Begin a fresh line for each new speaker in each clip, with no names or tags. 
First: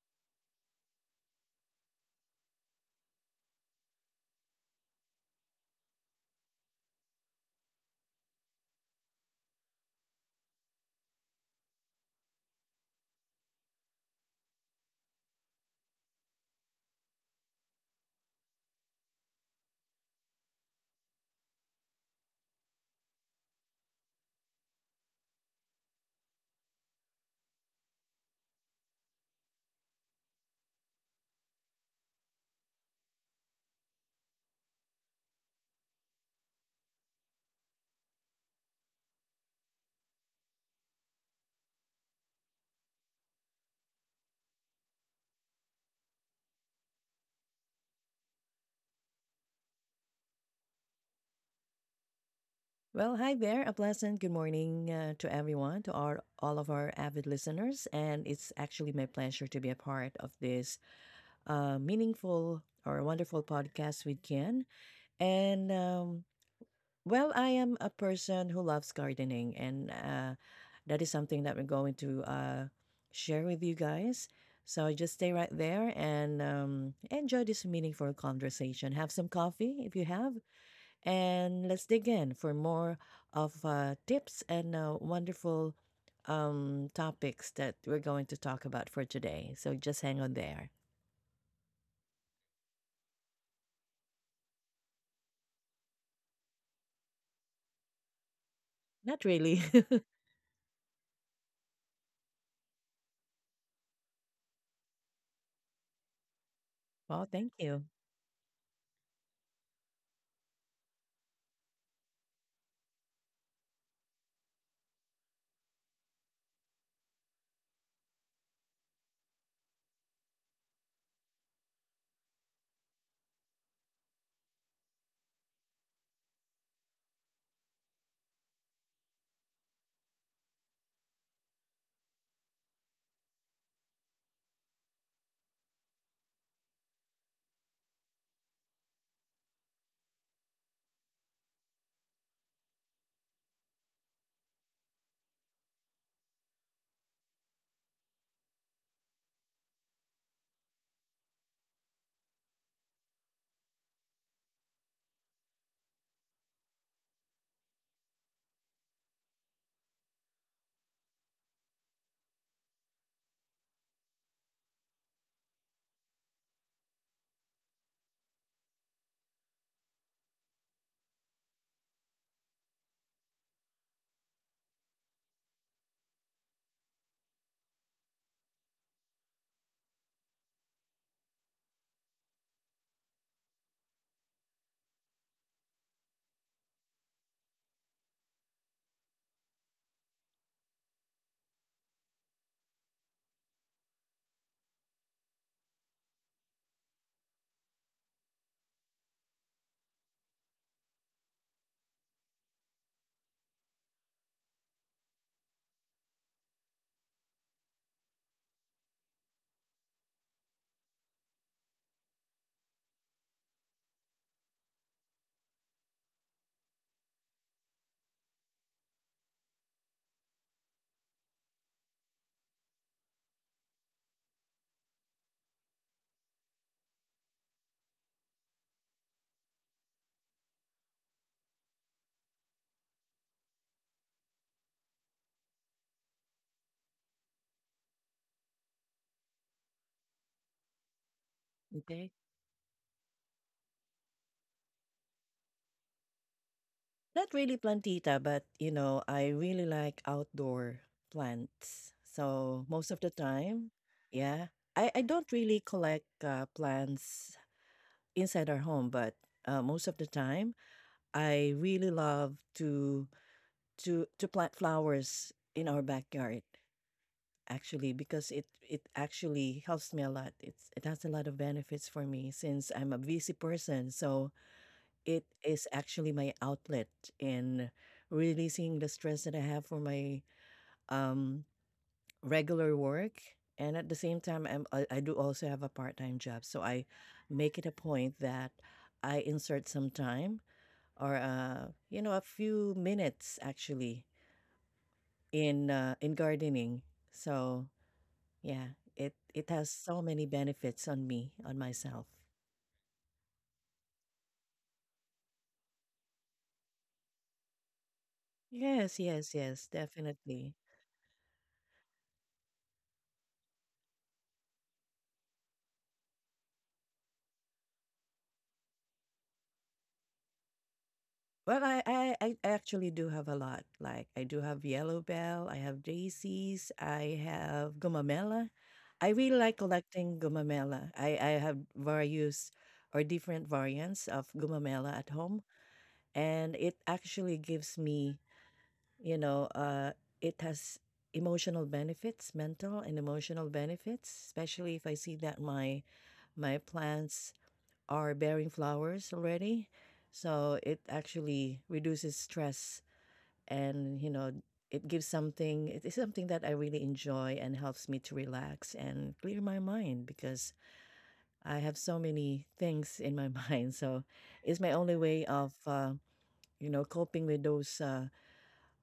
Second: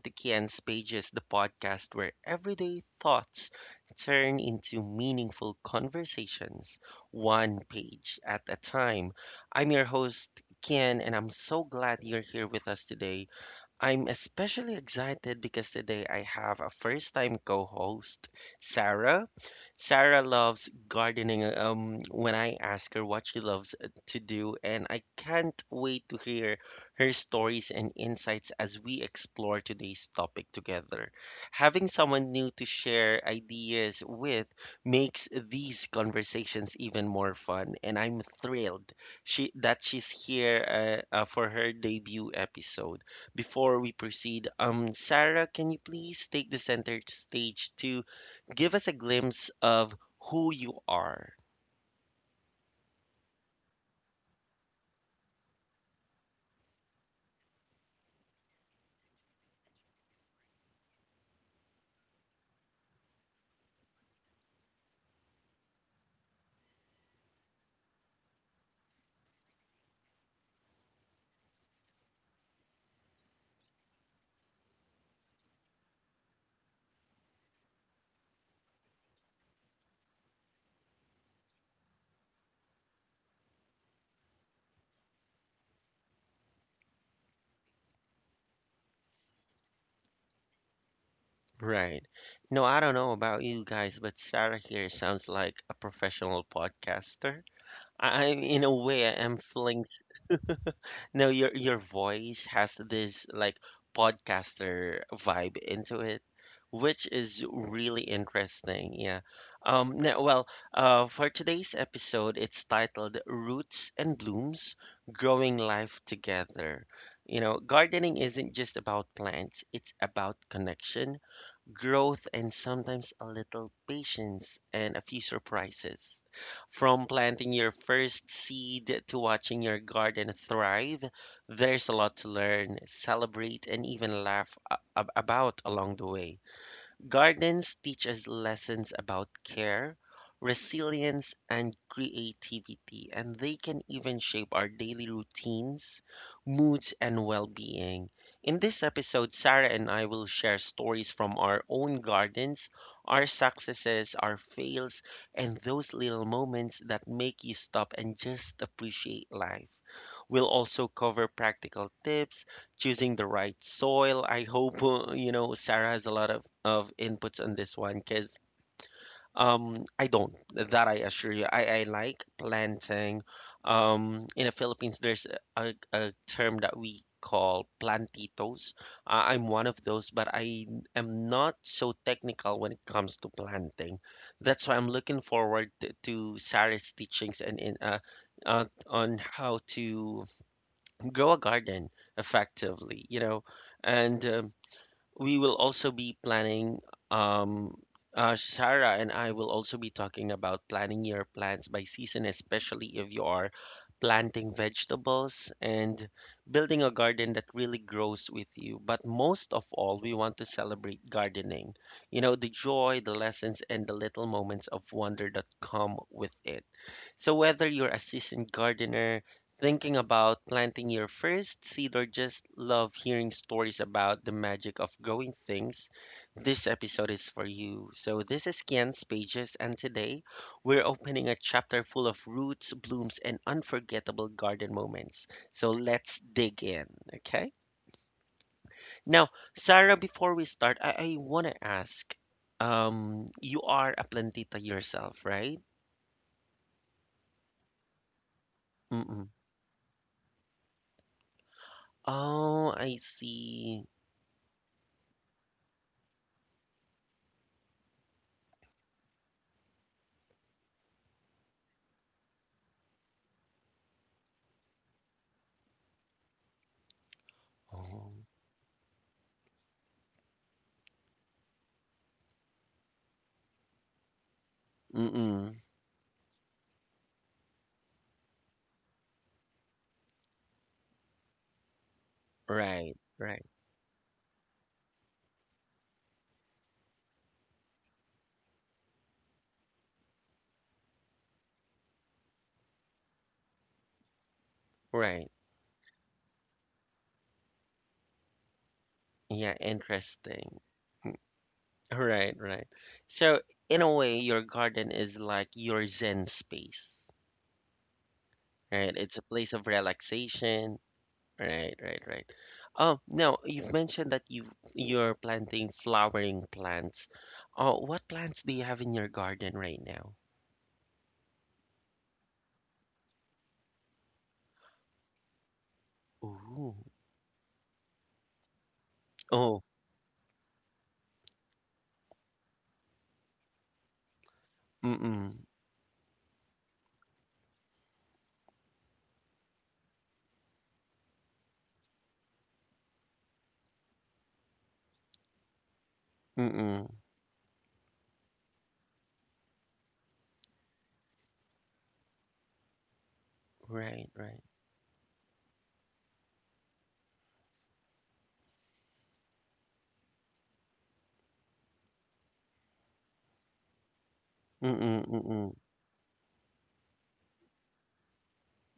to Kian's Pages, the podcast where everyday thoughts turn into meaningful conversations, one page at a time. I'm your host, Kian, and I'm so glad you're here with us today. I'm especially excited because today I have a first time co host, Sarah. Sarah loves gardening. When I ask her what she loves to do, and I can't wait to hear her stories and insights as we explore today's topic together. Having someone new to share ideas with makes these conversations even more fun, and I'm thrilled she that she's here for her debut episode. Before we proceed, Sarah, can you please take the center stage to give us a glimpse of who you are?
Well, hi there. A pleasant good morning to everyone, to our all of our avid listeners, and it's actually my pleasure to be a part of this meaningful or wonderful podcast with Ken. And well, I am a person who loves gardening, and that is something that we're going to share with you guys. So just stay right there and enjoy this meaningful conversation. Have some coffee if you have, and let's dig in for more of tips and wonderful topics that we're going to talk about for today. So just hang on there.
Right. No, I don't know about you guys, but Sarah here sounds like a professional podcaster. I in a way, I
Not
am
really.
feeling. No, your voice has this like podcaster vibe into it, which
Well,
is
thank you.
really interesting. Yeah. No, Well, for today's episode, it's titled Roots and Blooms, Growing Life Together. You know, gardening isn't just about plants, it's about connection, growth, and sometimes a little patience and a few surprises. From planting your first seed to watching your garden thrive, there's a lot to learn, celebrate, and even laugh about along the way. Gardens teach us lessons about care, resilience, and creativity, and they can even shape our daily routines, moods, and well being. In this episode, Sarah and I will share stories from our own gardens, our successes, our fails, and those little moments that make you stop and just appreciate life. We'll also cover practical tips choosing the right soil. I hope you know Sarah has a lot of inputs on this one because I don't that I assure you I like planting. In the Philippines, there's a term that we call plantitos. I'm one of those, but I am not so technical when it comes to planting. That's why I'm looking forward to Sarah's teachings and in on how to grow a garden effectively, you know. And we will also be planning, um, Sarah and I will also be talking about planning your plants by season, especially if you are planting vegetables and building a garden that really grows with you. But most of all, we want to celebrate gardening, you know, the joy, the lessons, and the little moments of wonder that come with it. So, whether you're a seasoned gardener, thinking about planting your first seed or just love hearing stories about the magic of growing things, this episode is for you. So, this is Kian's Pages, and today we're opening a chapter full of roots, blooms, and unforgettable garden moments. So, let's dig in, okay? Now, Sarah, before we start, I want to
Okay.
ask you are a plantita yourself, right?
Not really plantita, but you know, I
Mm-mm.
really like outdoor plants. So
Oh,
most
I
of the time,
see.
yeah, I don't really collect plants inside our home, but most of the time, I really love to plant flowers in our backyard actually
Oh.
because it actually helps me a lot. It has a lot of benefits for me since I'm a busy person. So it
Mm-mm.
is actually my outlet in releasing the stress that I have for my um regular
Right,
work.
right,
And at the same time I do also have a part-time job, so I make it a point that I insert some time or you know, a few minutes actually
right.
in gardening. So yeah, it
Yeah,
has so many
interesting.
benefits on me, on myself.
Right, right. So, in a way, your garden is like your zen space, right?
Yes,
It's a
yes,
place
yes,
of
definitely.
relaxation. Right, right, right. Oh, now you've mentioned that you're planting flowering plants. Oh, what plants do you have in your garden right now?
Well, I actually do have a lot. Like I do have yellow bell, I have daisies,
Ooh.
I have gumamela. I really like
Oh,
collecting gumamela. I have various or different variants of gumamela at home,
mm-mm,
and it actually gives me You know, uh, it has emotional benefits, mental and emotional benefits, especially if I see that my
mm-mm.
plants are bearing flowers already. So it actually reduces stress and, you
Right,
know,
right.
it is something that I really enjoy and helps me to relax and clear my mind because I have so many things in my mind. So it's my only
Mm-mm,
way of
mm-mm.
you know, coping with those uh,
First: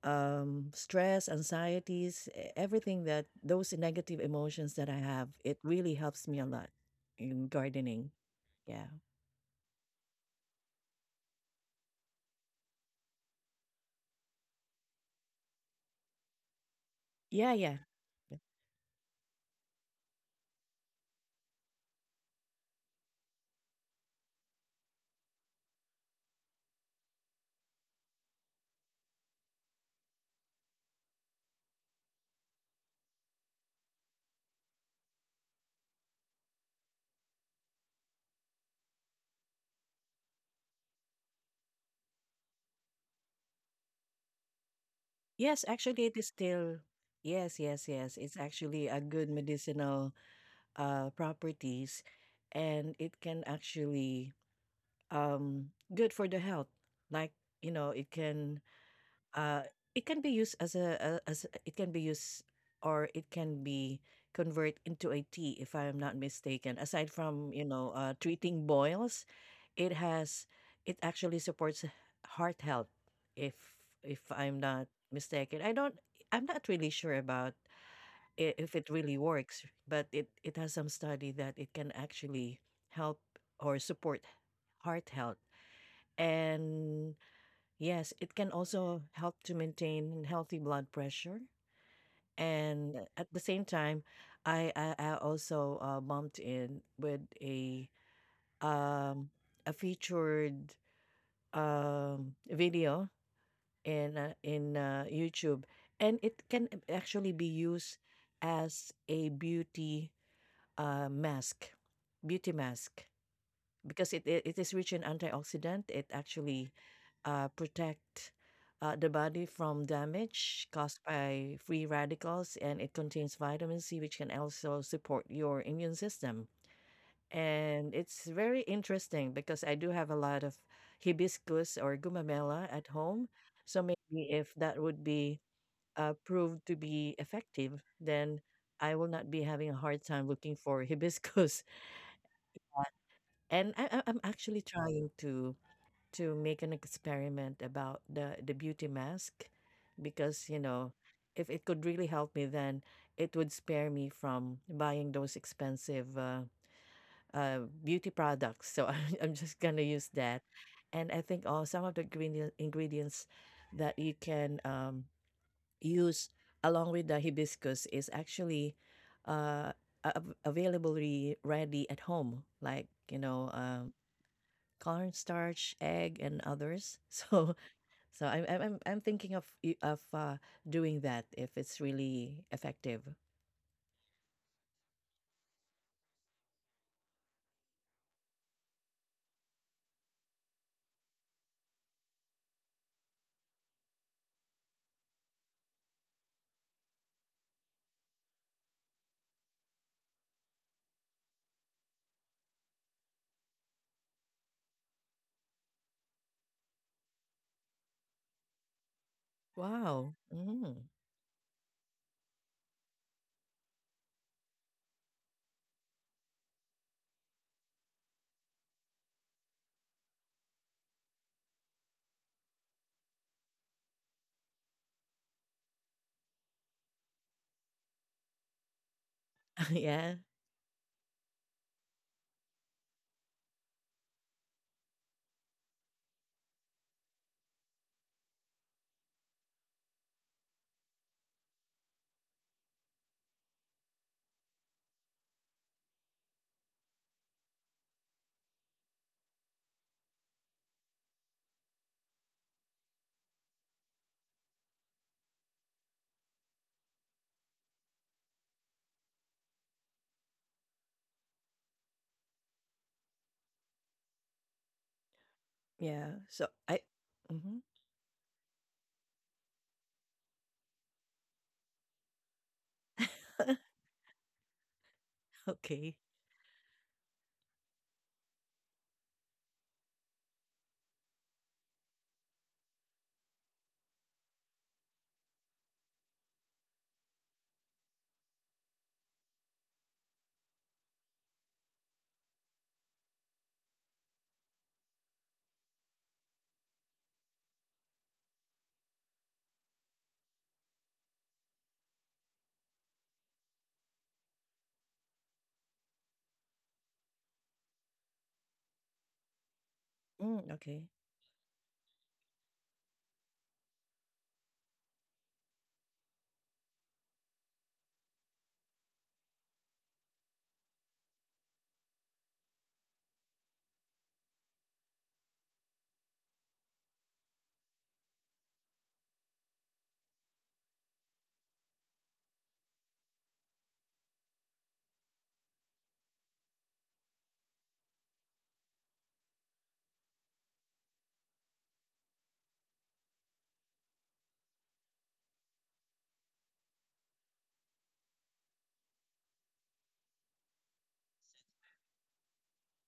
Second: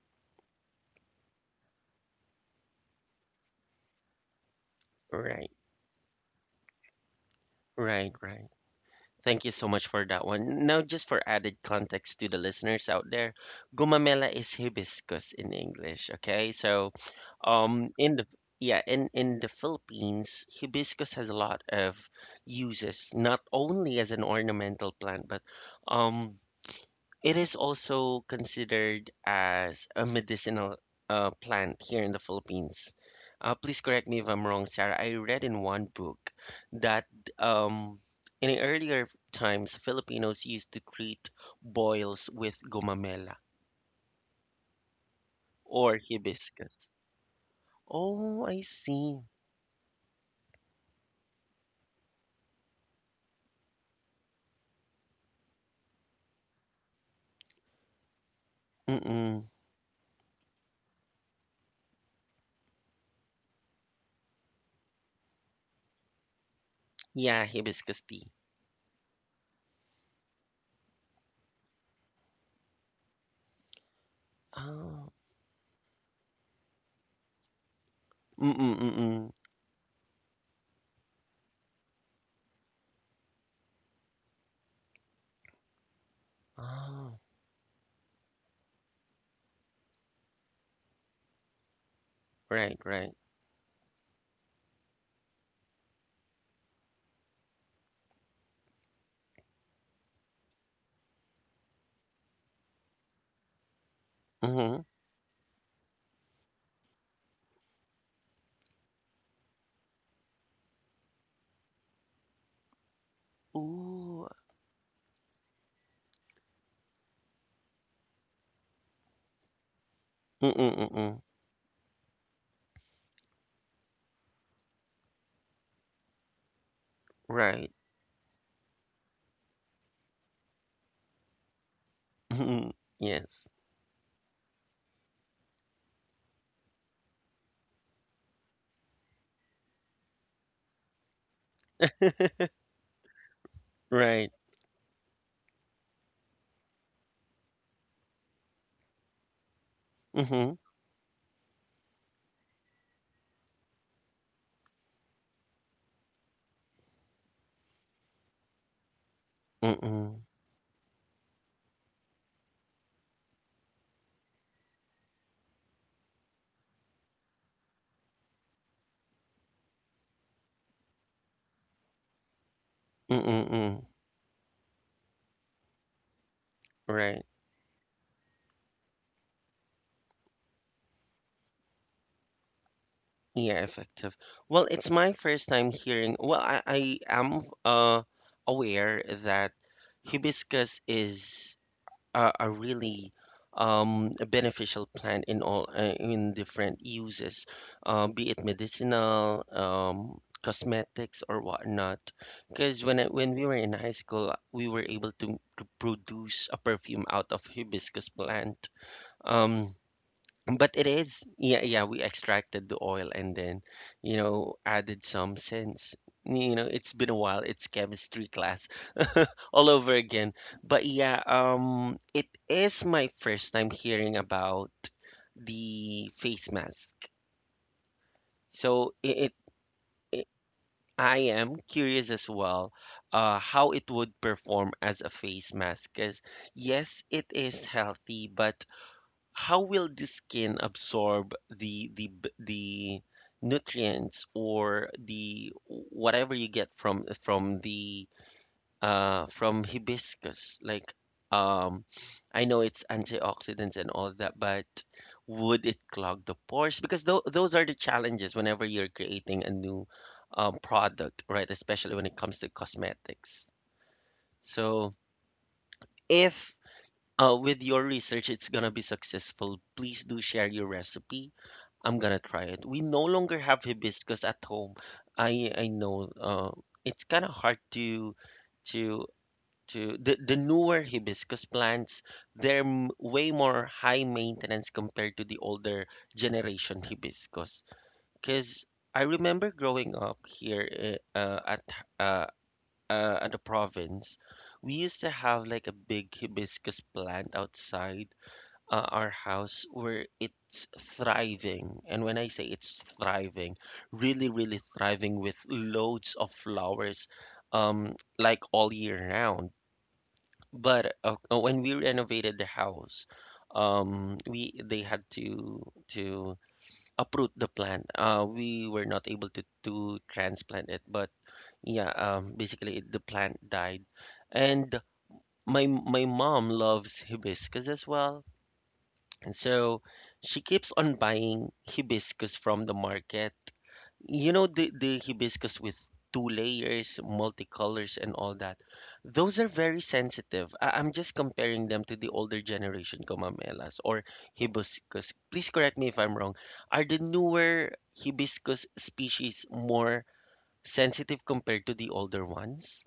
um, stress, anxieties, everything, that those negative emotions that I have.
Right,
It really helps me a lot in gardening.
right, right.
Yeah.
Thank you so much for that one. Now, just for added context to the listeners out there, gumamela is hibiscus in English. Okay, so
Yeah, yeah.
in the yeah, in the Philippines, hibiscus has a lot of uses, not only as an ornamental plant, but um. It is also considered as a medicinal plant here in the Philippines. Please correct me if I'm wrong, Sarah. I read in one book that um, in earlier times, Filipinos used to treat boils with gomamela
Yes,
or
actually, it is still,
hibiscus.
yes, yes, yes. It's
Oh, I
actually a
see.
good medicinal properties, and it can actually um good for the health. Like, you know,
Mm-mm.
uh, it can be used as it can be used or it can be convert into a tea if I'm not mistaken. Aside
Yeah,
from, you
hibiscus
know,
tea.
treating boils, it has it actually supports heart health. If if I'm not
Oh,
mistaken, I don't. I'm not really sure about if
mm-mm,
it really
mm-mm.
works, but it has some study that it can actually help or support heart health. And
Oh,
yes, it can also help to maintain healthy blood pressure.
right,
And
right.
at the same time, I also bumped in with um a featured video in
Mm-hmm.
YouTube, and it can actually be used as a beauty mask, beauty mask, because
Ooh,
it is rich in antioxidant. It actually protect the body from damage
mm-mm,
caused
mm-mm.
by free radicals, and it contains vitamin C, which can also support your immune system.
Right.
And it's very interesting because I do have a lot of hibiscus or gumamela
Mhm.
at home.
Yes.
So maybe if that would be proved to be effective, then I will not be having a hard time looking for hibiscus. And I'm
Right.
actually trying to make an experiment about the beauty mask, because
Mm-hmm.
you know, if it could really help me, then it would spare me from buying those expensive beauty products. So I'm just gonna use
Mm-mm.
that. And I think all some of the ingredient, ingredients that you can use along with the hibiscus is actually uh, availably ready at home, like, you know,
Mm-mm.
cornstarch, egg, and others.
Right.
So so thinking of of uh, doing that if it's really effective.
Yeah, effective. Well, it's my first time hearing. Well, I am aware that hibiscus is a are really a beneficial plant in all in different uses, be it medicinal, cosmetics, or whatnot. Because when when we were in high school, we were able to produce a perfume out of hibiscus plant. Um,
Wow.
but it
Mm.
is yeah, we extracted the oil and then you know added some scents. You know it's been a while. It's chemistry class all over again. But yeah, it is my first time hearing about the face mask. So it, it,
Yeah.
it I am curious as well, how it would perform as a face mask. Because yes, it is healthy, but how will the skin absorb the nutrients or the whatever you get from the from hibiscus like um I know it's antioxidants and all that, but would it clog the pores, because those are the challenges whenever you're creating a new product, right, especially when it comes to cosmetics. So
Yeah. So
if
I. Hmm.
with your research it's gonna be successful, please do share your recipe. I'm gonna try it. We no longer have hibiscus at home. I
Okay.
know it's kind of hard to to to the newer hibiscus plants, they're way more high maintenance compared to the older generation hibiscus, because I remember growing up here uh, at the province. We used to have like a big hibiscus plant outside our house where it's thriving, and when I say it's thriving, really really thriving with loads of flowers um like all year round.
Mm, okay.
But when we renovated the house, we they had to to uproot the plant. We were not able to transplant it, but yeah, basically the plant died. And my mom loves hibiscus as well, and so she keeps on buying hibiscus from the market. You know the hibiscus with two layers, multicolors, and all that. Those are very sensitive. I'm just comparing them to the older generation kumamelas or hibiscus. Please correct me if I'm wrong. Are the newer hibiscus species more sensitive compared to the older ones?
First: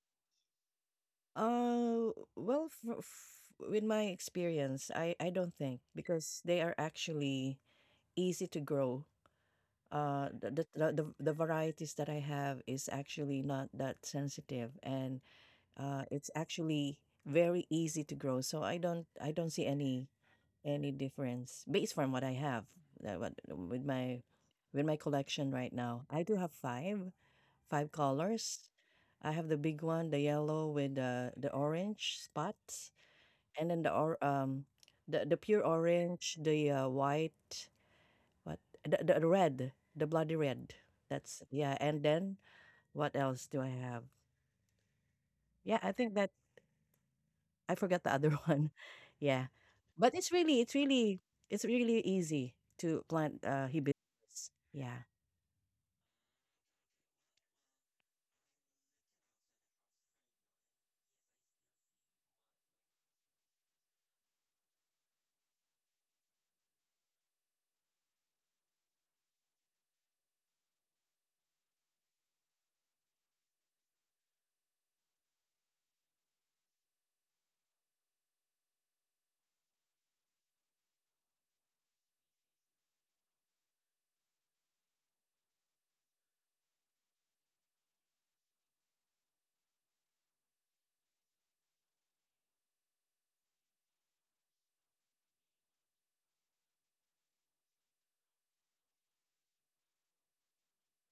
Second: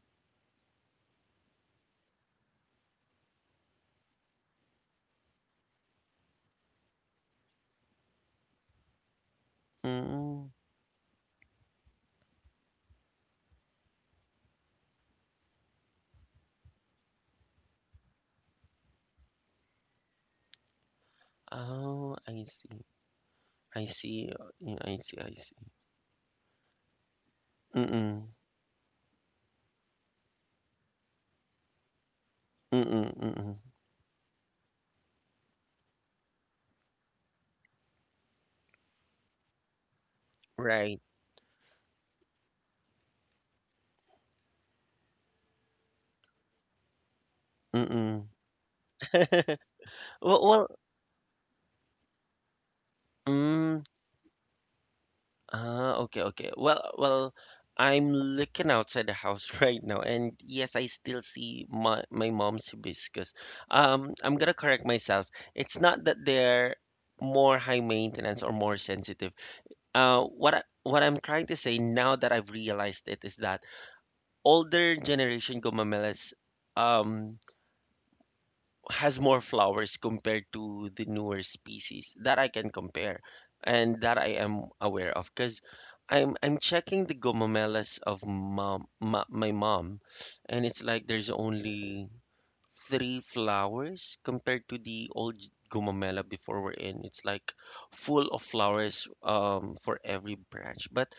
Well, with my experience, I don't think, because they are actually easy to grow. Uh,
Mm.
the, the, the varieties that I have is actually not that sensitive, and it's actually very easy to grow. So I don't see any difference based from
Oh,
what I
I
have
see.
uh, what,
I
with my
see. Yeah,
with
I
my
see. I see.
collection right now. I do have five five
Mm-mm.
colors. I have the big one, the yellow with the orange spots,
Mm-mm. Mm-mm.
and then the pure orange, the white, what, the, the red, the bloody red.
Right.
That's yeah. And then what else do I have? Yeah, I think that I forgot the
Mm-mm.
other one. Yeah. But it's
well,
really
well
it's really it's really easy to plant
mm,
hibiscus. Yeah.
Ah, okay, okay. Well, I'm looking outside the house right now, and yes, I still see my mom's hibiscus. I'm gonna correct myself. It's not that they're more high maintenance or more sensitive. What I'm trying to say now that I've realized it is that older generation gomamelas, um, has more flowers compared to the newer species that I can compare and that I am aware of because I'm checking the gomomelas of my mom, and it's like there's only three flowers compared to the old gomomela before we're in, it's like full of flowers for every branch, but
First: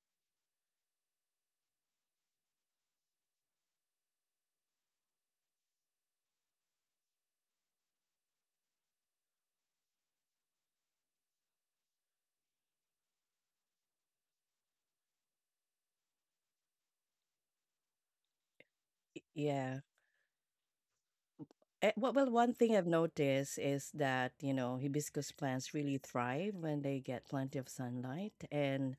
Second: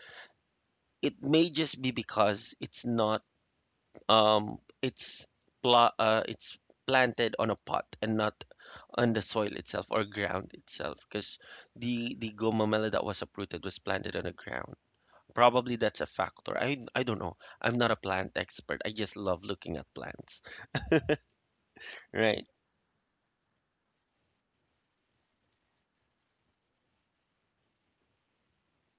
it may just be because it's not um, it's it's planted on a pot and not on the soil itself or ground itself, because the gomamela that was uprooted was planted on the ground. Probably that's a factor. I don't know. I'm not a plant expert. I just love looking
Yeah.
at plants.
Well, well,
Right.
one thing I've noticed is that, you know, hibiscus plants really thrive when they get plenty of sunlight. And,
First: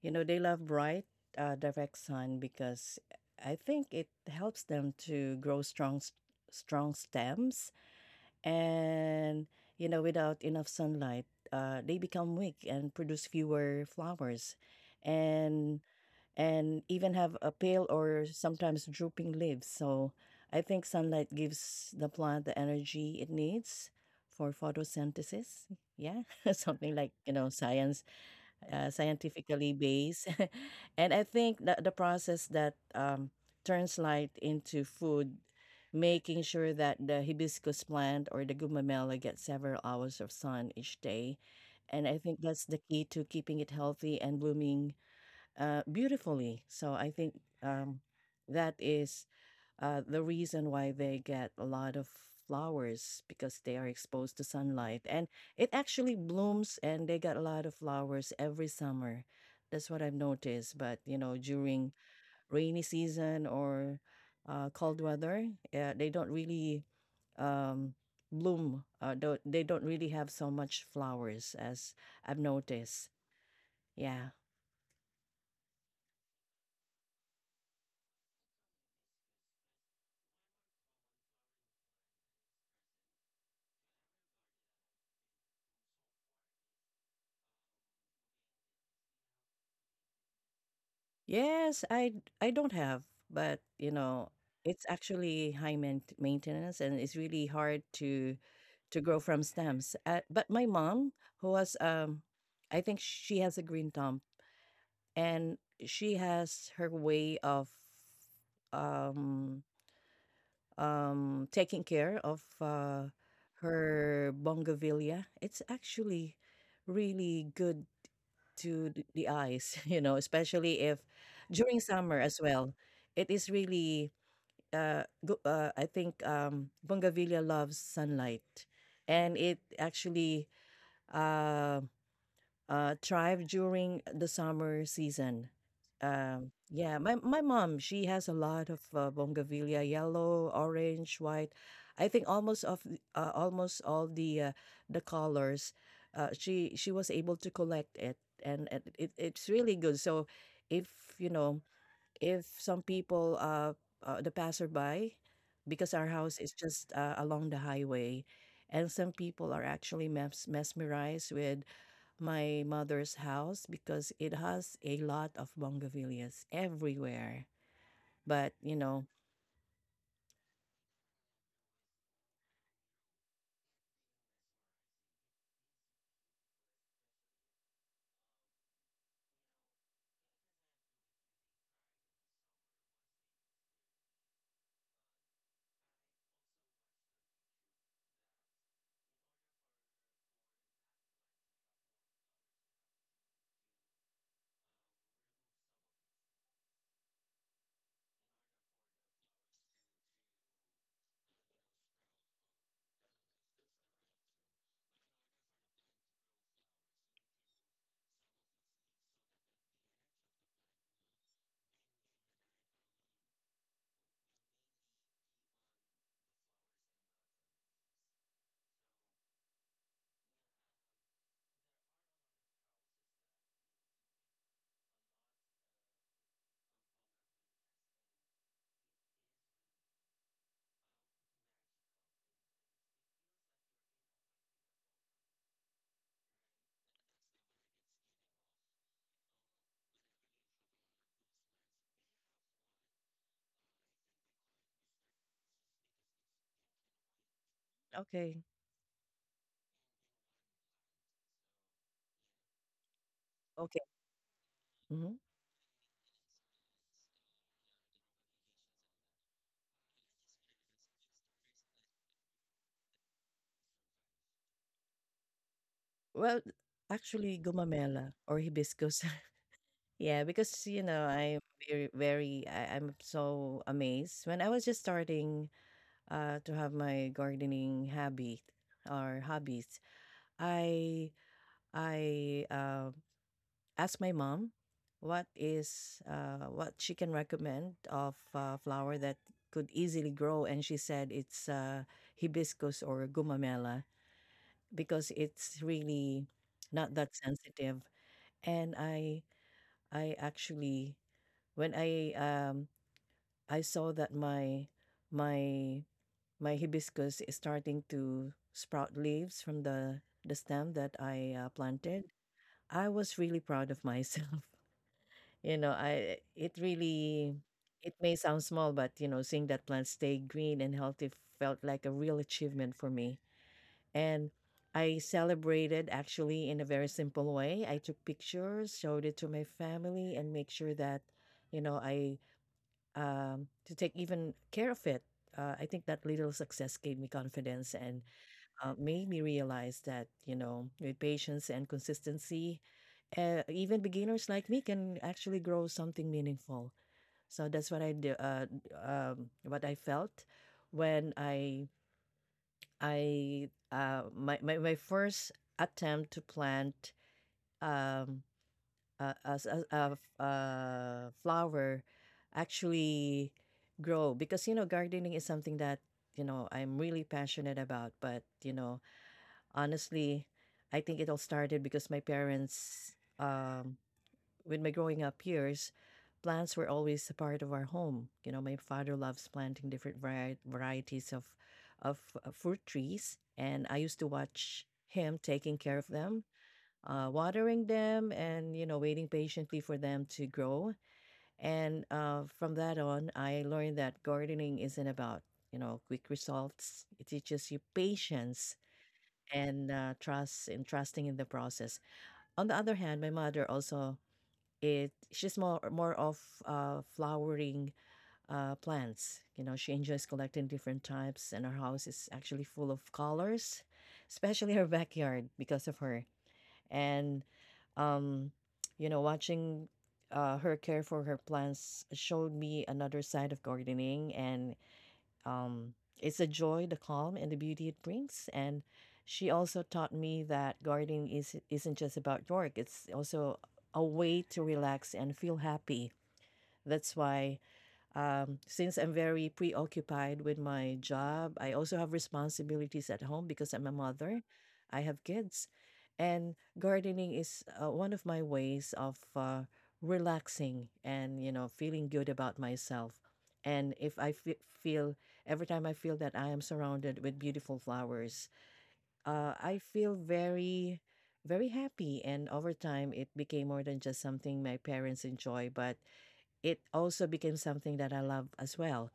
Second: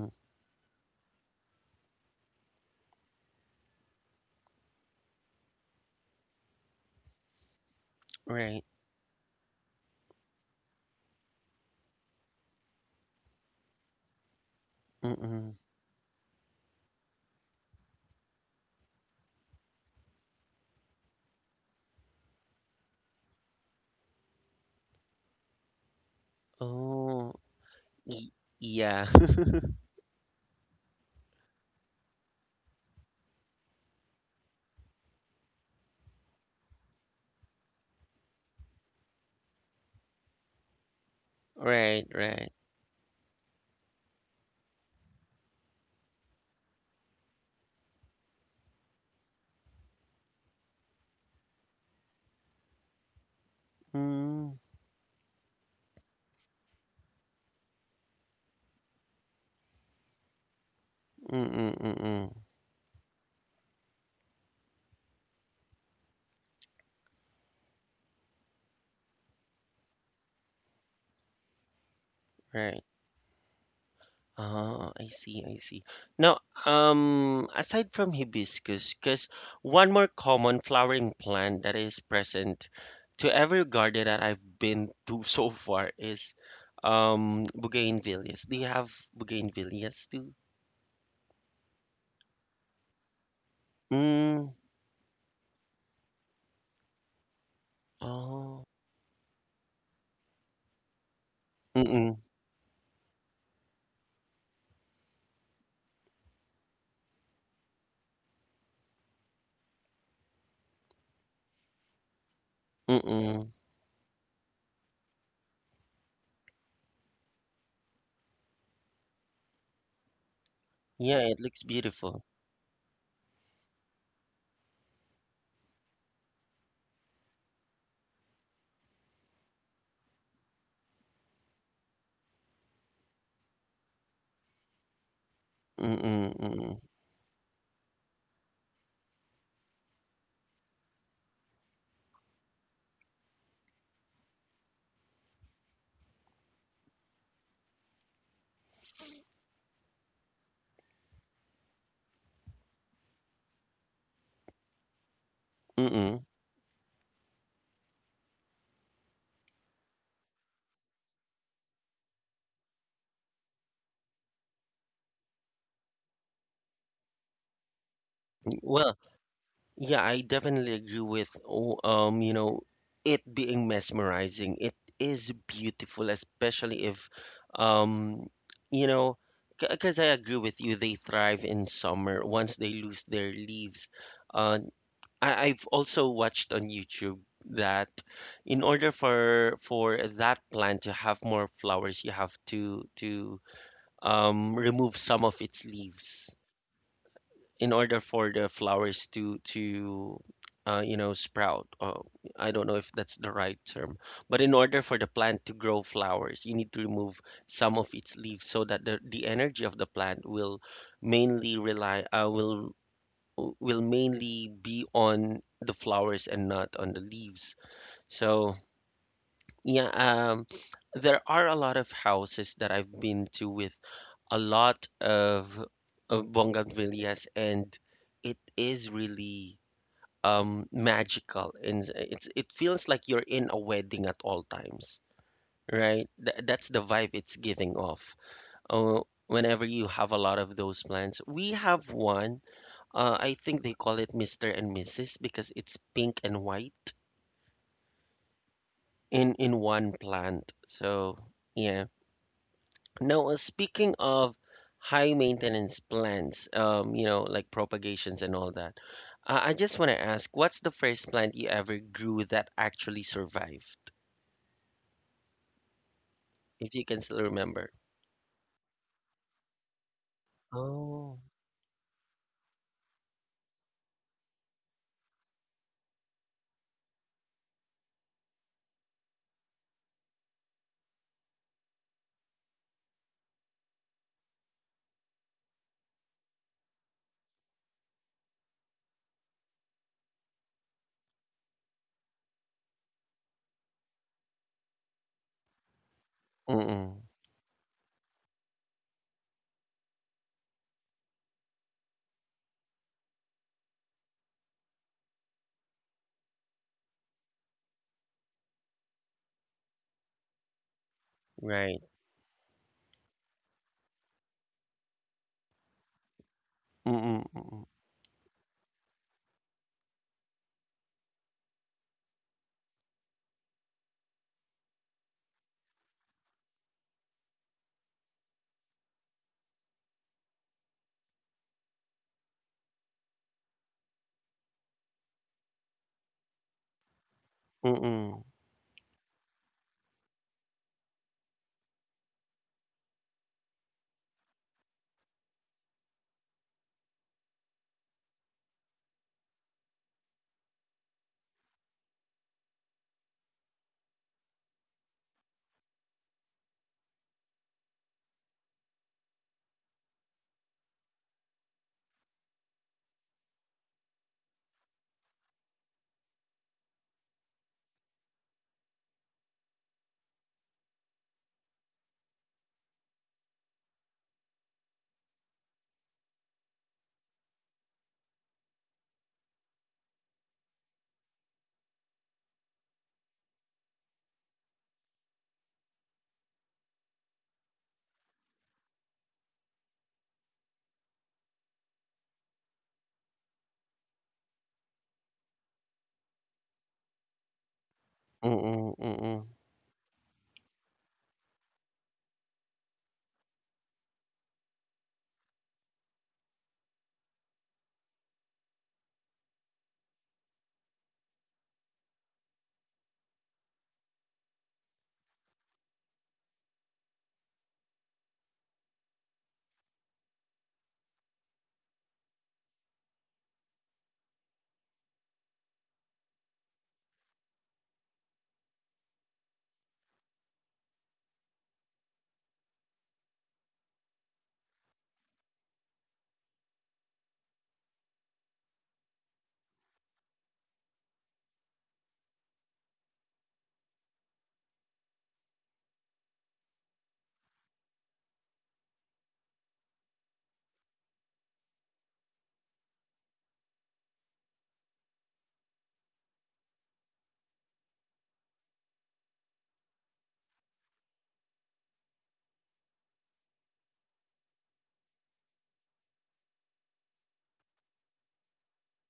you know, they love bright, direct sun, because I think it helps them to grow strong, strong stems.
Right.
And you know, without enough sunlight, they become weak and produce fewer flowers
Mm-mm.
and and even have a pale or sometimes drooping leaves. So I think sunlight gives the plant the energy it needs for photosynthesis, yeah. Something like, you
Oh.
know, science,
y- Yeah.
scientifically based. And I think that the process that turns light into food, making sure that the hibiscus plant or the gumamela gets several hours of sun each day. And
Right.
I think
Right.
that's the key to keeping it healthy and blooming beautifully. So I think that is the reason why they get a lot of flowers, because they are exposed to
Mm.
sunlight, and it actually blooms and they get a lot of flowers every summer. That's what I've noticed. But you know,
Mm-mm.
during
Mm-mm.
rainy season or cold weather, they don't really um, bloom don't, they don't really have so much flowers, as I've
Right.
noticed. Yeah.
Ah, I see, I see. Now, aside from hibiscus, because one more common flowering plant that is present to every garden that I've been to so far is bougainvilleas. Do you have bougainvilleas too?
Yes, I don't have, but, you know,
Mm,
it's actually high maintenance, and it's really hard
oh,
to grow from stems, but my mom, who was,
mm-mm,
I think she has a green thumb, and she has her way of, um taking care of,
mm-mm.
her bougainvillea. It's actually really good to the eyes, you know, especially if
Yeah, it looks
during summer
beautiful.
as well. It is really, I think Bongavilla loves sunlight, and it actually um thrive during the summer season.
Mm-mm, mm-mm,
Yeah, my mom, she has a lot of bougainvillea, yellow, orange, white. I think almost all the colors. She was able to collect it, and it it's really good. So if, you know, if some people, the passerby, because our
mm-mm.
house is just along the highway, and some people are actually mesmerized with my mother's house, because it has a lot of bougainvilleas everywhere. But you
Well,
know,
Yeah, I definitely agree with you know, it being mesmerizing. It is beautiful, especially if um, you know, because I agree with you, they thrive in summer once they lose their leaves. Uh, I, I've also watched on YouTube that in order for that plant to have more flowers, you have to remove some of its leaves in order for the flowers to you know sprout, I don't know if that's the right term, but in order for the plant to grow flowers you need to remove some of its leaves so that the energy of the plant will mainly rely will mainly be on the flowers and not on the leaves. So yeah, there are a lot of houses that I've been to with a lot of bougainvilleas, and it is really magical, and it's it feels like you're in a wedding at all times, right? Th That's the vibe it's giving off. Uh, whenever you have a lot of those plants, we have one. I think they call it Mr. and Mrs. because it's pink and white
okay,
in one plant. So yeah. Now,
okay.
speaking of
Hmm.
high maintenance plants, like propagations and all that, I just want to ask, what's the first plant you ever grew that actually survived,
Well,
if you can still
actually,
remember?
gumamela or hibiscus. Yeah, because you know,
Oh.
I'm very, very, I'm so amazed. When I was just starting to have my gardening habit or hobbies, I I asked my mom what is what she can recommend of flower that could easily grow, and she said it's hibiscus or gumamela, because it's really not
Mm-mm.
that sensitive. And I actually, when I saw that my my hibiscus is starting to sprout leaves from the stem that I
Right.
planted, I was really proud of myself. You know, I it really
Mm-mm.
it may sound small, but you know, seeing that plant stay green and healthy felt like a real achievement for me. And I celebrated actually in a very simple way. I took pictures, showed it to my family, and make sure that, you know, I to take even care of it. I think that little success gave me confidence and
Mm-mm.
made me realize that, you know, with patience and consistency, even beginners like me can actually grow something meaningful. So that's what I do, what I felt when I my, my my first attempt to plant um, a, s- a f- a flower actually grow, because you know gardening is something that, you know, I'm really passionate about. But you know, honestly, I think it all started because my parents, um, with my growing up years, plants were always a part of our home. You know, my father loves planting different varieties of fruit trees, and I used to watch him taking care of them, watering them, and you know, waiting patiently for them to grow. And from that on, I learned that gardening isn't about quick results. It teaches you patience
Mm-mm. Mm-mm. Mm-mm.
and trust and trusting in the process. On the other hand, my mother also it she's more of flowering plants. You know, she enjoys collecting different types, and her house is actually full of colors, especially her backyard because of her. And um, you know, watching her care for her plants showed me another side of gardening. And um, it's a joy, the calm, and the beauty it brings. And she also taught me that isn't just about work, it's also a way to relax and feel happy. That's why since I'm very preoccupied with my job, I also have responsibilities at home because I'm a mother. I have kids. And gardening is one of my ways of relaxing and, you know, feeling good about myself. And if I fe- feel, every time I feel that I am surrounded with beautiful flowers, I feel very, very happy. And over time, it became more than just something my parents enjoy, but it also became something that I love as well.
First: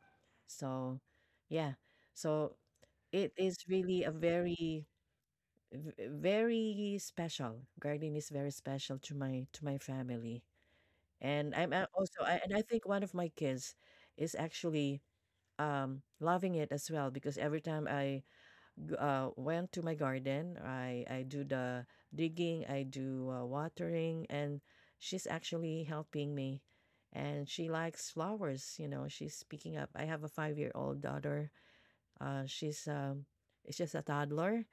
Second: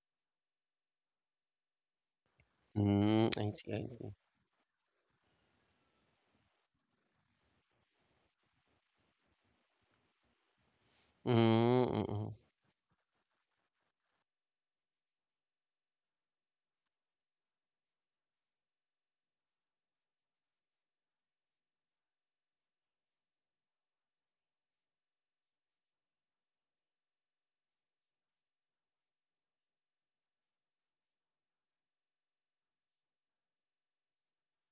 So, yeah. So
Mm,
it
I
is
see. I
really a
see.
very very special. Gardening is very special to my family. And I'm
Mm,
a- also
mm-mm.
I, and I think one of my kids is actually loving it as well, because every time I went to my garden, I do the digging, I do watering, and she's actually helping me. And she likes flowers, you know, she's picking up. I have a 5 year old daughter. She's, it's just a toddler.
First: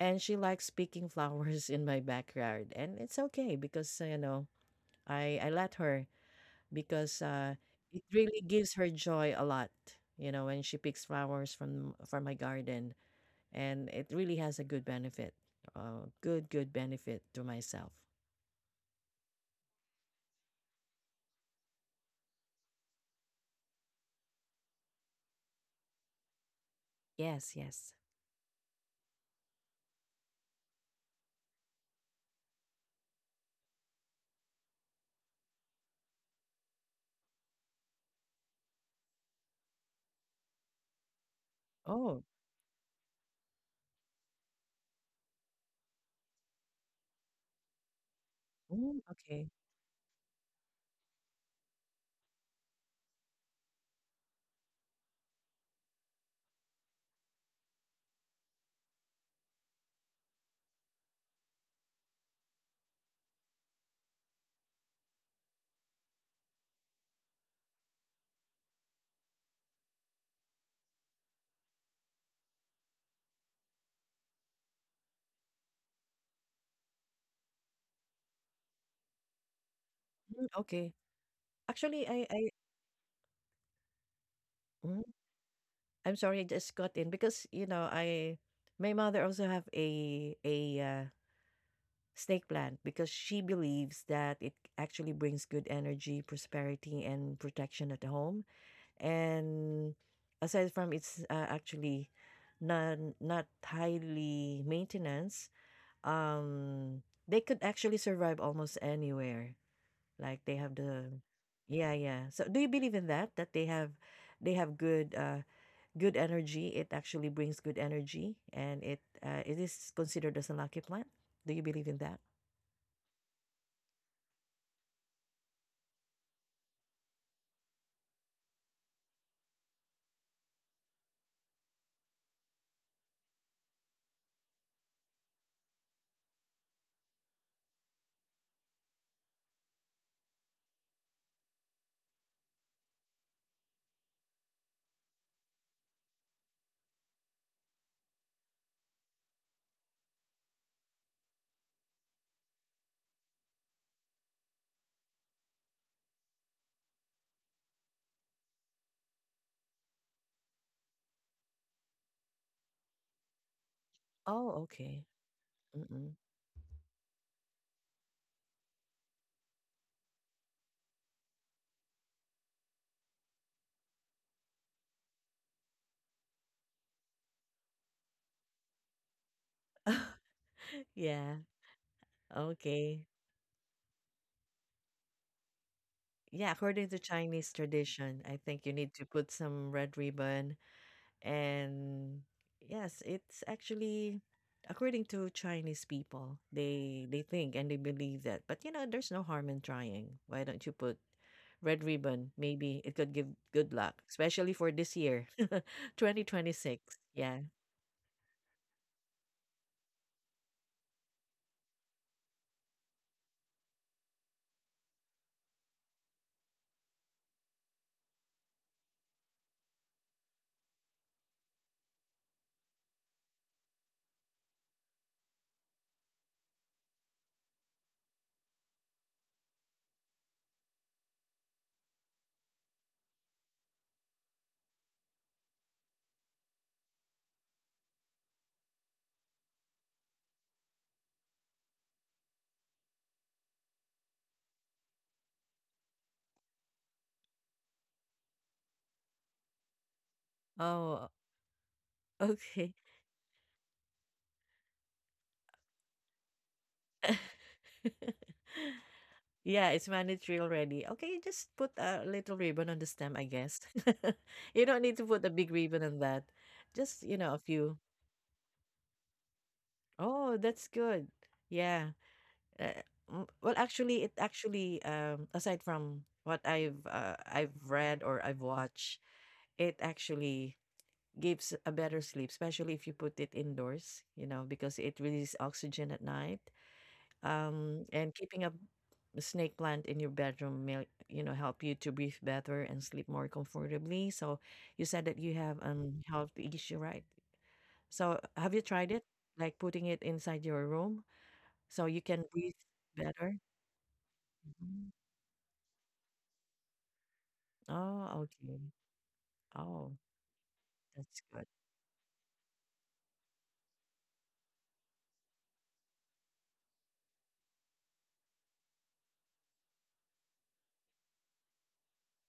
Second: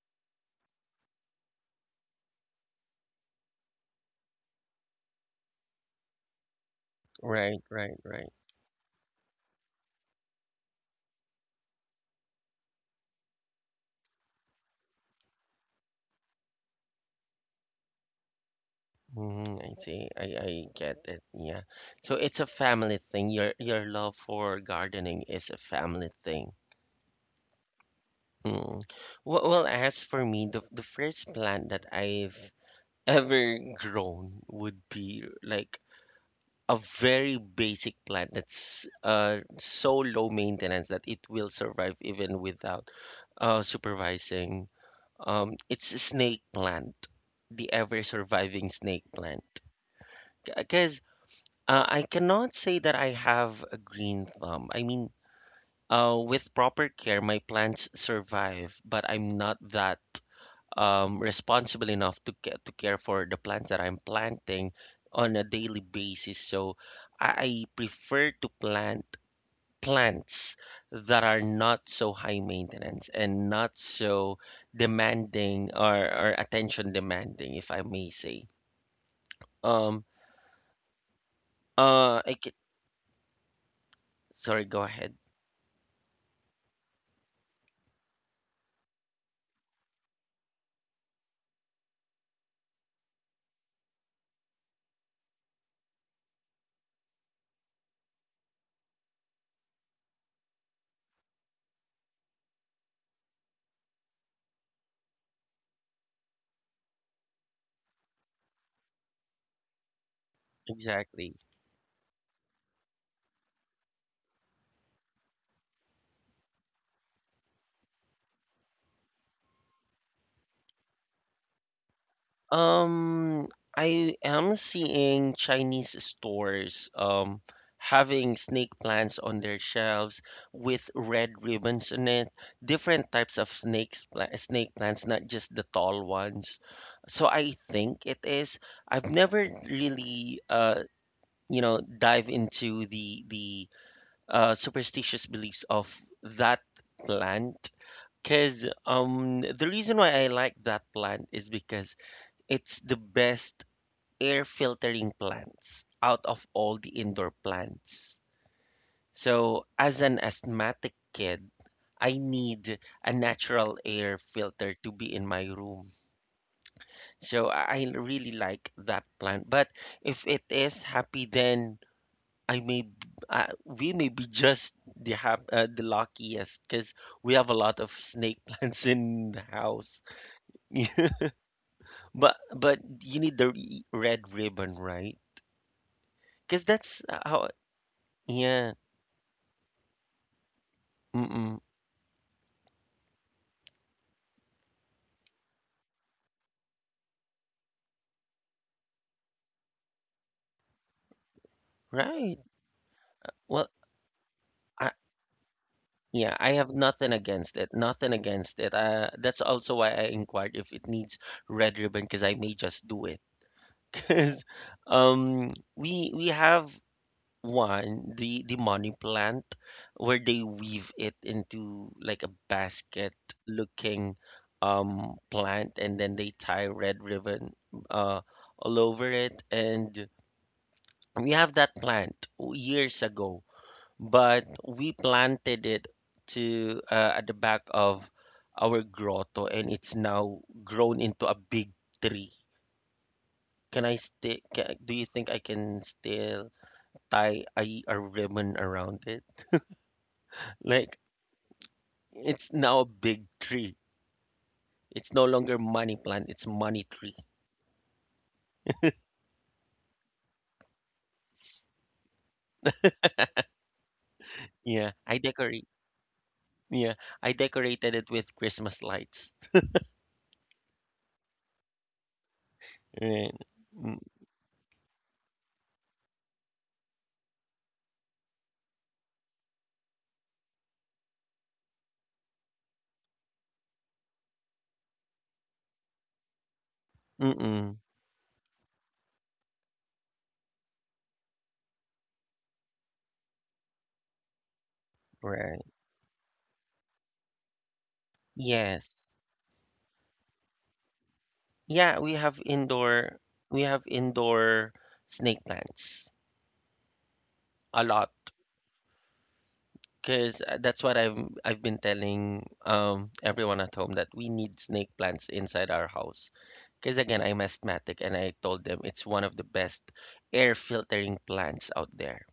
And she likes picking flowers in my backyard. And it's okay because, you know, I let her because
Right. Right.
it
Right.
really gives her joy a lot, you know, when she picks flowers from my garden, and it really has a good benefit. Good benefit to myself.
Mm, I see. I get it. Yeah. So it's a family thing. Your love for gardening is a family thing.
Yes, yes.
Mm. Well, as for me, the first plant that I've ever grown would be like a very basic plant that's so low maintenance that it will survive
Oh,
even without supervising. It's a snake plant, the ever surviving
mm,
snake
okay,
plant. Because I cannot say that I have a green thumb. I mean, with proper care, my plants survive, but I'm not that, responsible enough to to care for the plants that I'm planting on a daily basis. So I I prefer to plant plants that are not so high maintenance and not so demanding, or attention demanding, if I may say. Um,
mm, okay. Actually,
uh, I ca- Sorry, go
mm,
ahead.
I'm sorry, I just got in because you know my mother also have a snake plant because she believes that it actually brings good energy, prosperity, and protection at home. And aside from it's actually not highly maintenance, um, they could actually survive almost anywhere. Like they have the
Exactly.
yeah, yeah. So do you believe in that? That they have good good energy. It actually brings good energy, and it is considered as a lucky plant. Do you believe in that?
Um, I am seeing Chinese stores having snake plants on their shelves with red ribbons in it, different types of snake plants, not just the tall ones. So I think it is. I've never really dive into the superstitious beliefs of that plant. Because the reason why I like that plant is because it's the best air filtering plants out of all the indoor plants. So, as an asthmatic kid, I need a natural air
Oh,
filter to
okay.
be in my room.
Mm-mm.
So, I really like that plant. But if it is happy, then I may b- we may be just the luckiest, because we have a lot of snake plants in the house.
Yeah.
But
Okay.
you need the red ribbon, right?
Yeah,
Because
according
that's
to
how,
Chinese tradition, I think
yeah.
you need to put some red ribbon.
Mm,
And yes, it's actually, according to Chinese people, they think and they believe that. But you know, there's no harm in trying. Why don't you put red ribbon?
right.
Maybe it could give
Well,
good luck, especially for
I
this year,
yeah, I have
2026.
nothing
Yeah.
against it. Nothing against it. That's also why I inquired if it needs red ribbon, because I may just do it. Because we have one the money plant, where they weave it into like a basket looking plant, and then they tie red ribbon uh all over it, and we have that plant years ago, but we planted it, to at the back of our grotto, and it's now grown into a big tree. Can I still Do you think I can still tie a ribbon around it? Like,
Oh,
it's
okay.
now a big tree. It's no longer money plant, it's money tree.
Yeah, it's mandatory already. Okay, just put a little ribbon on the stem, I guess. You don't
Yeah,
need to
I
put a big
decorate.
ribbon on that.
Yeah,
Just, you
I
know, a few.
decorated it with Christmas lights.
Oh, that's good. Yeah. Uh,
And,
well,
mm,
actually, it actually, aside from what I've read or I've watched, it actually gives a better sleep, especially if you put it indoors, you know, because it releases oxygen at night.
mm-mm,
And keeping a snake plant in your bedroom may, you know, help you to breathe better and sleep more comfortably. So you said that you have
right.
health issue, right? So have you tried it?
Yes.
Like putting it inside your room so
Yeah,
you
we
can
have
breathe
indoor
better?
we have indoor
Mhm.
snake plants a lot,
Oh, okay. Oh,
because that's what I've
that's good.
I've been telling everyone at home that we need snake plants inside our house. Because again, I'm asthmatic, and I told them it's one of the best air filtering plants out there.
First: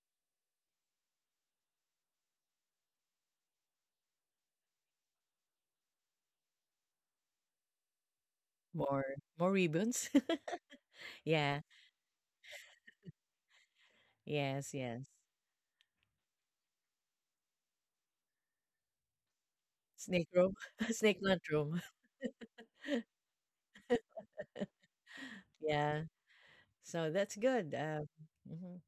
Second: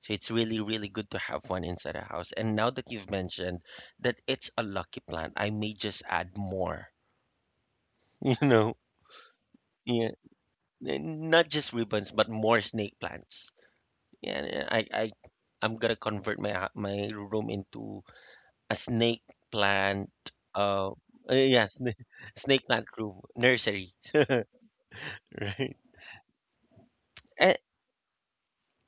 So it's really, really good to have one inside a house. And now that you've mentioned that it's a lucky plant, I may just add more, you know,
More more ribbons.
yeah, not
Yeah.
just ribbons, but more snake plants. Yeah, yeah,
Yes, yes.
I'm gonna convert my room into a snake plant.
Snake room,
Uh,
snake plant
yeah,
room.
snake, snake plant room, nursery, right?
Yeah. So that's
Eh,
good. Mhm.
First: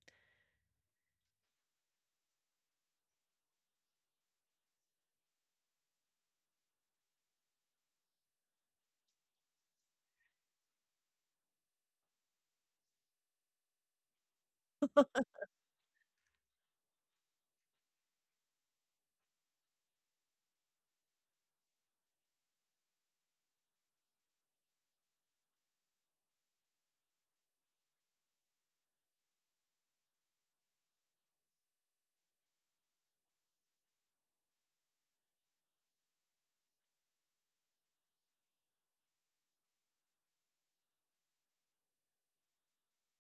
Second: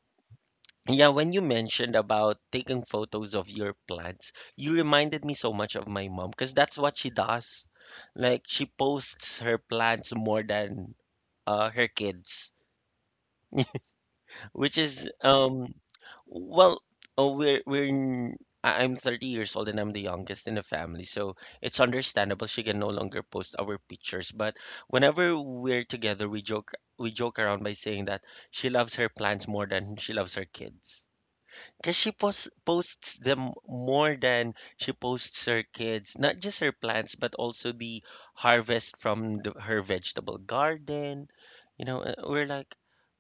yeah, when you mentioned about taking photos of your plants, you reminded me so much of my mom, because that's what she does. Like, she posts her plants more than her kids, which is, well oh, we're we're n- I'm 30 years old and I'm the youngest in the family, so it's understandable she can no longer post our pictures. But whenever we're together, we joke around by saying that she loves her plants more than she loves her kids. Because she posts them more than she posts her kids, not just her plants, but also the harvest from her vegetable garden. We're like,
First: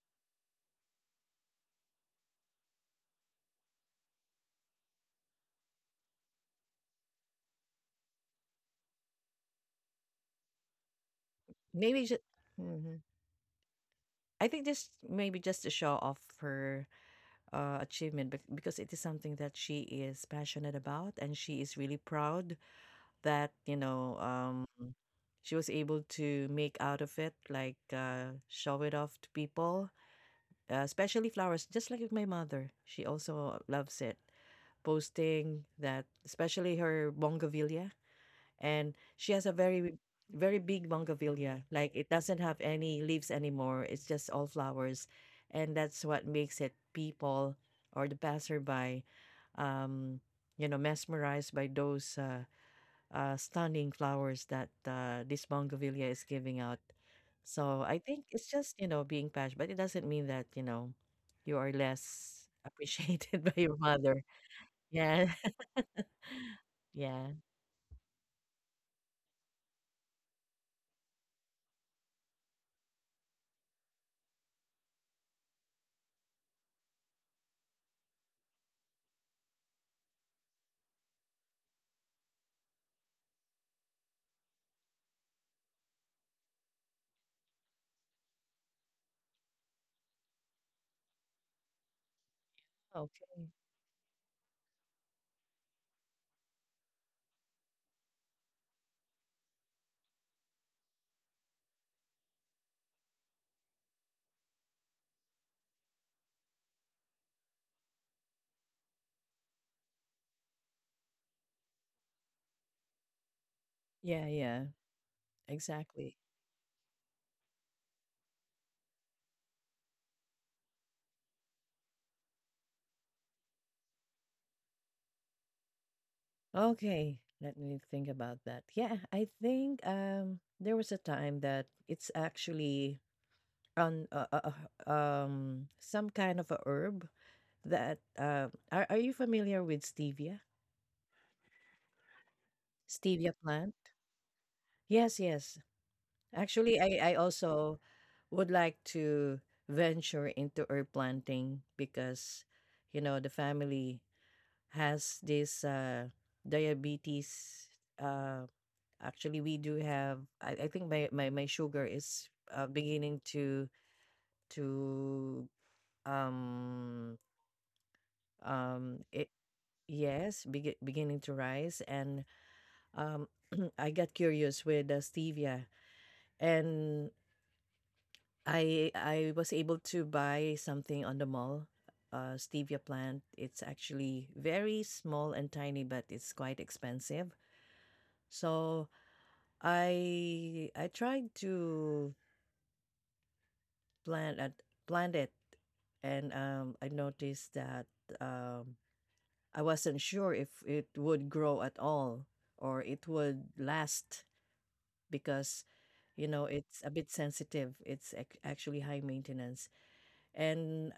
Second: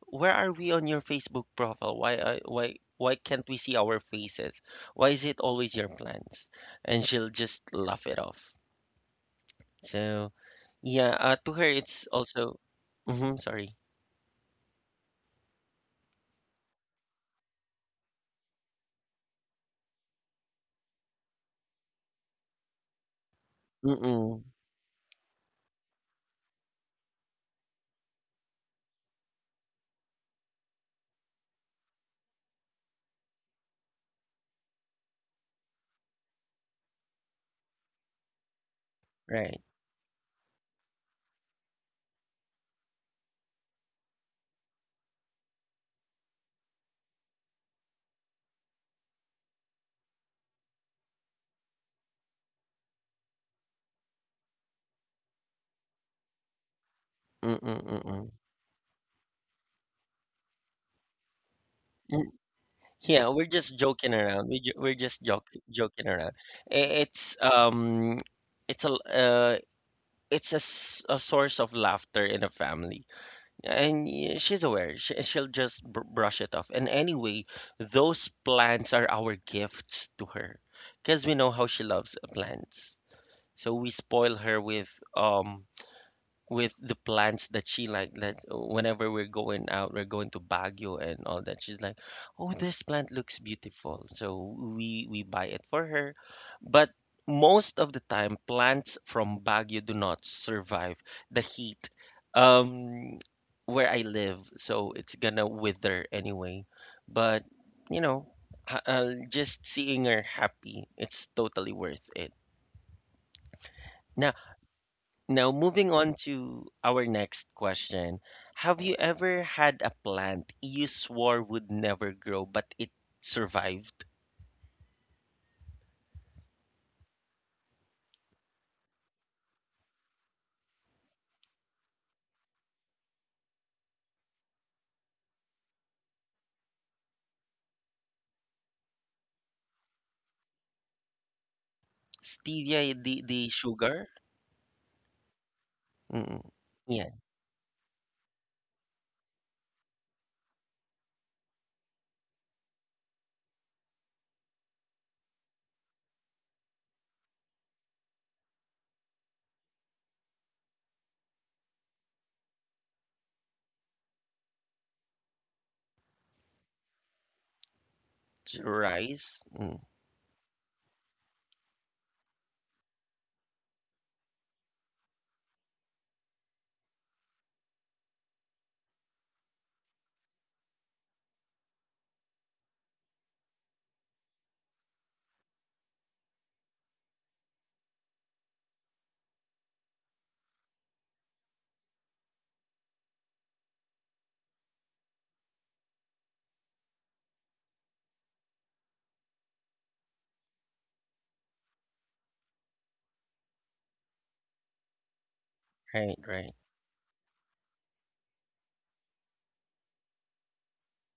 where are we on your Facebook profile? Why, why can't we see our faces? Why is it always your plants? And she'll just laugh it off. So, yeah, to her, it's
Maybe just
also, mm-hmm, sorry,
I think this maybe just to show off her achievement, because it is something that she is passionate about and she is really proud that you know
mm-mm,
she was able to make out of it, like show it off to people, especially flowers. Just like with my mother, she also loves it, posting that, especially her bougainvillea. And she has a
right,
very very big bougainvillea, like it doesn't have any leaves anymore, it's just all flowers, and that's what makes it people or the passerby, um you know, mesmerized by those stunning flowers that this bougainvillea is giving out.
mm-mm,
So I think
mm-mm.
it's just, you know, being patched, but it doesn't mean that you know you are less
Yeah,
appreciated
we're
by your
just joking
mother.
around. We're just
Yeah.
joke joking around. I-
Yeah,
It's um, it's a uh, it's a source of laughter in a family, and she's aware. She'll just br brush it off. And anyway, those plants are our gifts to her, because we know how she loves plants. So we spoil her um with the plants that she like, that whenever we're going out, we're going to Baguio and all that, she's like, oh, this plant looks
okay.
beautiful, so we buy it for her, but most of the time plants from Baguio do not survive the heat, um where I live, so it's gonna wither anyway, but you know just seeing her happy, it's totally worth it.
Yeah,
now
yeah,
now, moving
exactly.
on to our next question. Have you ever had a plant you swore would never grow, but it survived?
Okay, let me think about that. Yeah, I think there was a time that it's actually on some kind of a herb that are you familiar with stevia?
Stevia, the,
Stevia
the
plant?
sugar?
Yes, yes.
Mm-mm.
Actually,
Yeah,
I also would like to venture into herb planting because you know the family has this diabetes. uh. Actually, we do have I think my my sugar is, beginning to, um it
rice. Mm,
yes, beginning to rise. And um, I got curious with the stevia, and I was able to buy something on the mall, stevia plant. It's actually very small and tiny, but it's quite expensive. So I tried to planted, blended, and I noticed that um, I wasn't sure if it would grow at all or it would last, because
right,
you know
right.
it's a bit sensitive, actually high maintenance. And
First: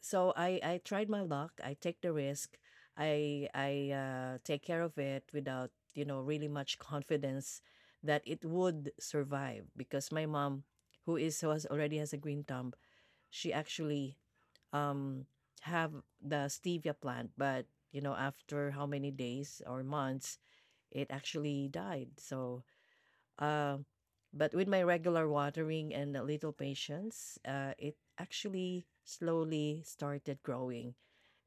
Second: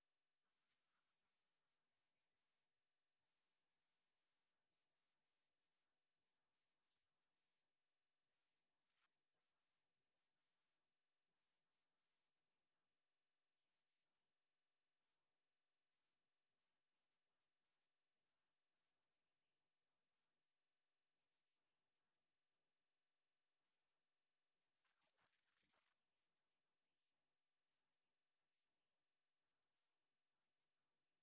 so I tried my luck, I take the risk. I take care of it without you know really much confidence that it would survive, because my mom who is who has already has a green thumb, she actually um have the stevia plant. But you know, after how many days or months, it actually died. So uh but with my regular watering and a little patience, it actually slowly started growing.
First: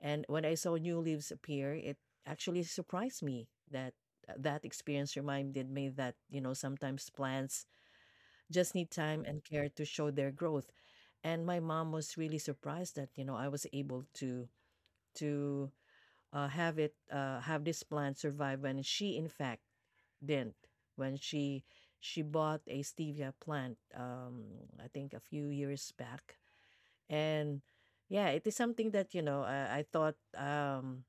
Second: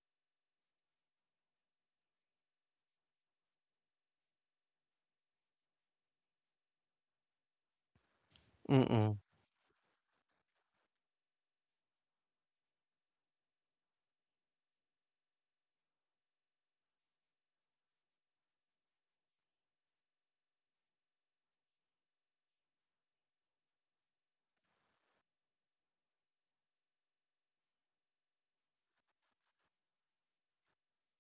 And when I saw new leaves appear, it actually surprised me. That experience reminded me that, you know, sometimes plants just need
Mm-mm.
time and care to show their growth. And my mom was really surprised that, you know, I was able to to have this plant survive when she in fact didn't. When She bought a stevia plant, I think a few years back. And yeah, it is something that, you know, I thought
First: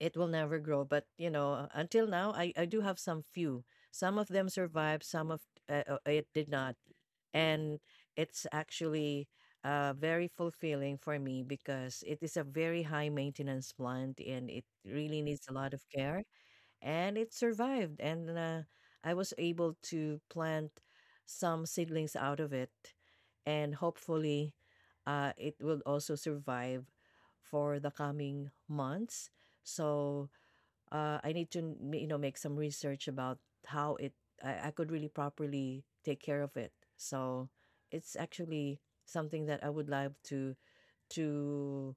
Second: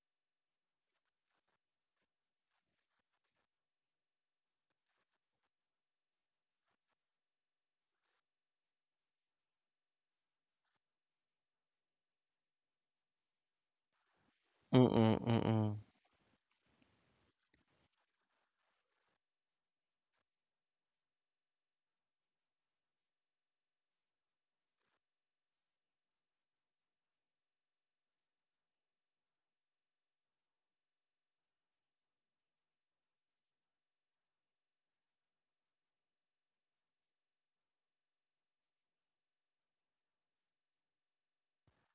it will never grow. But you know, until now, I do have some few. Some of them survived, some of it did not. And it's actually very fulfilling for me, because it is a very high maintenance plant and it
Mm-mm.
really needs a lot
Mm-mm.
of care, and it survived. And I was able to plant some seedlings out of it, and hopefully it will also survive for the coming months. So I need to you know make some research about how it I could really properly take care of it. So it's actually something that I would love to to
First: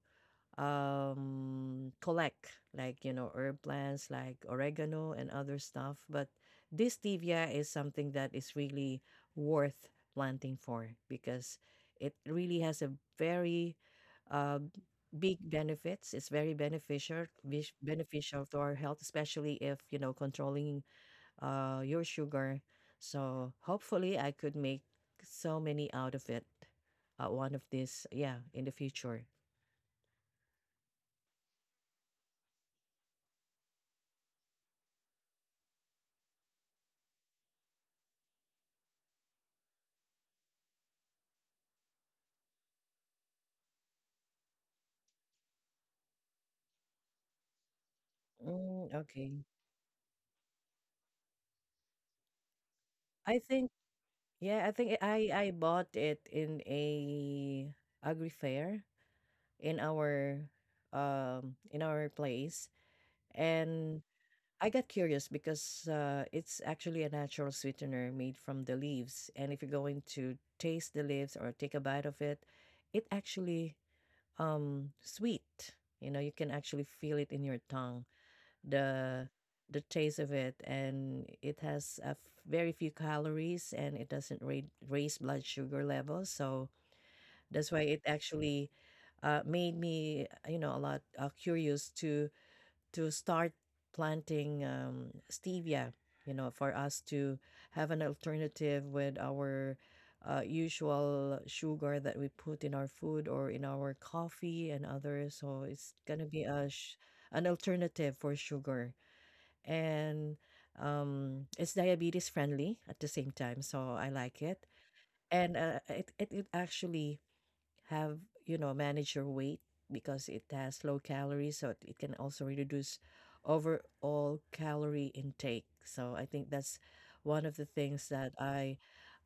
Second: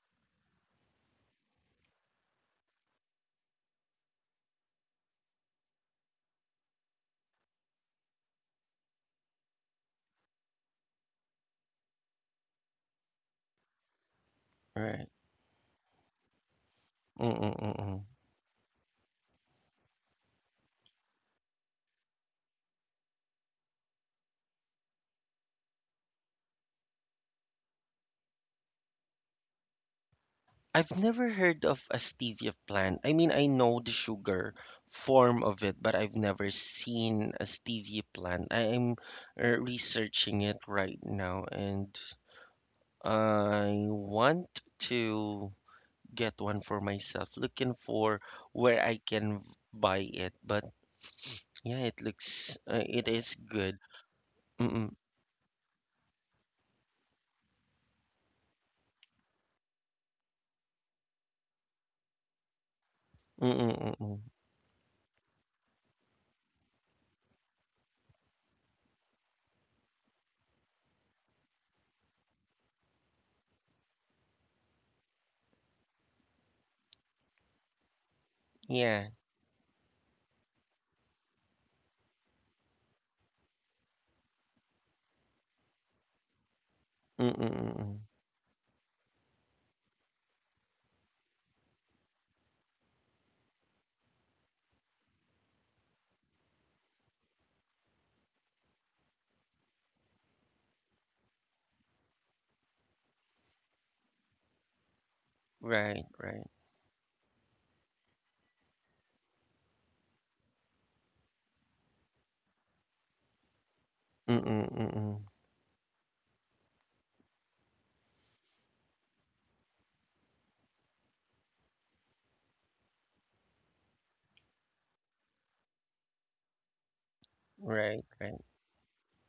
collect, like you know, herb plants like oregano and other stuff. But this stevia is something that is really worth planting for, because it really has a very uh,
Right.
big benefits. It's very
Mm-mm. Mm-mm.
beneficial to our health, especially if you know controlling your sugar. So hopefully I could make so many out of it, one of these, yeah, in the future.
I've never heard of a stevia plant. I mean, I know the sugar form of it, but I've never seen a stevia plant. I am researching it right now, and I want to get one for myself, looking for where
Mm,
I can
okay.
buy it. But yeah, it is
I think
good.
yeah, I
Mm-mm,
think I bought it in a agri fair in our in our place.
mm-mm,
And
mm-mm.
I got curious because it's actually a natural sweetener made from the leaves. And if you're going to taste the leaves or take a bite of it, it actually sweet. You know, you can actually feel it in your tongue,
Yeah.
the the taste of it. And it has a very few calories, and it doesn't raise blood sugar levels. So
Mm-mm,
that's why
mm-mm.
it actually made me you know a lot curious to start planting stevia, you know, for us to have an alternative with our usual sugar that we put in our food or in our coffee and others. So it's
Right,
gonna
right.
be a an alternative for sugar. And it's diabetes friendly at the same time, so I like
Mm-mm,
it.
mm-mm.
And it actually have manage your weight because it has low calories so it can also reduce overall calorie intake, so I think that's one of the
Right,
things that
right.
i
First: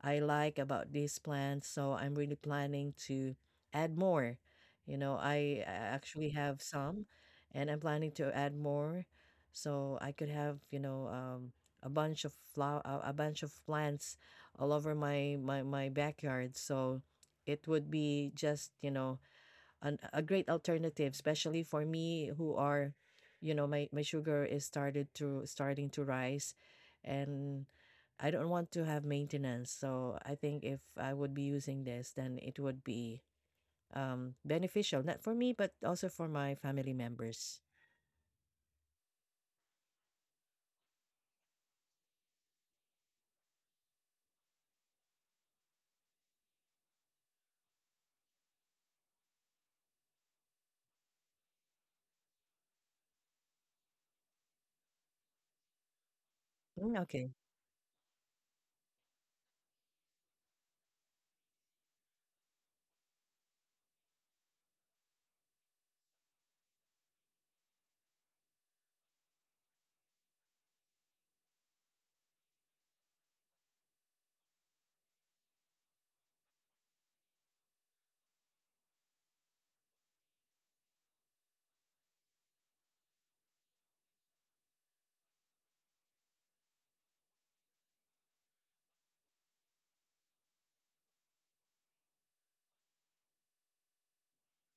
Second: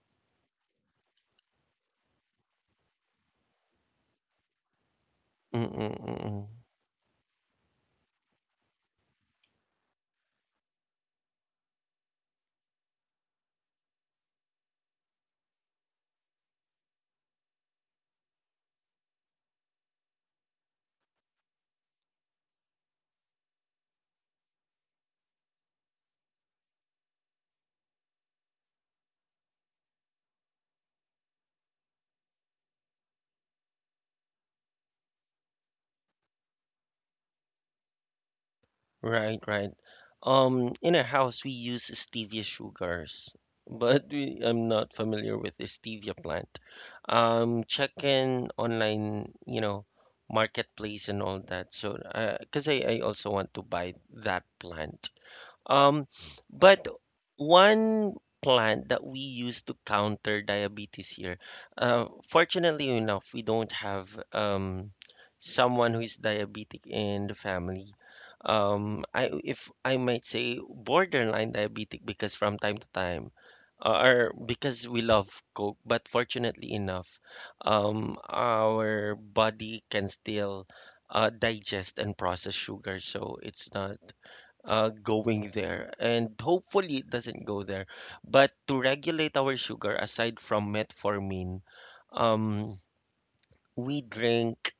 i like about this plan. So I'm really planning to add more. I
Mm-mm,
actually
mm-mm.
have some, and I'm planning to add more so I could have a bunch of plants all over my backyard, so it would be just a great alternative, especially for me who are my sugar is started to starting to rise. And I don't want to have maintenance, so I think if I would be using this, then it would be beneficial not for me but also for my family members.
Right, right. In our house, we use stevia sugars, but I'm not familiar with the stevia plant. Checking online, marketplace and all that. So, because I also want to buy that plant. Um, but
Mm, okay.
one plant that we use to counter diabetes here, fortunately enough, we don't have um, someone who is diabetic in the family. I If I might say borderline diabetic, because from time to time, or because we love Coke, but fortunately enough, our body can still digest and process sugar, so it's not going there. And hopefully it doesn't go there. But to regulate our sugar, aside from metformin, um, we drink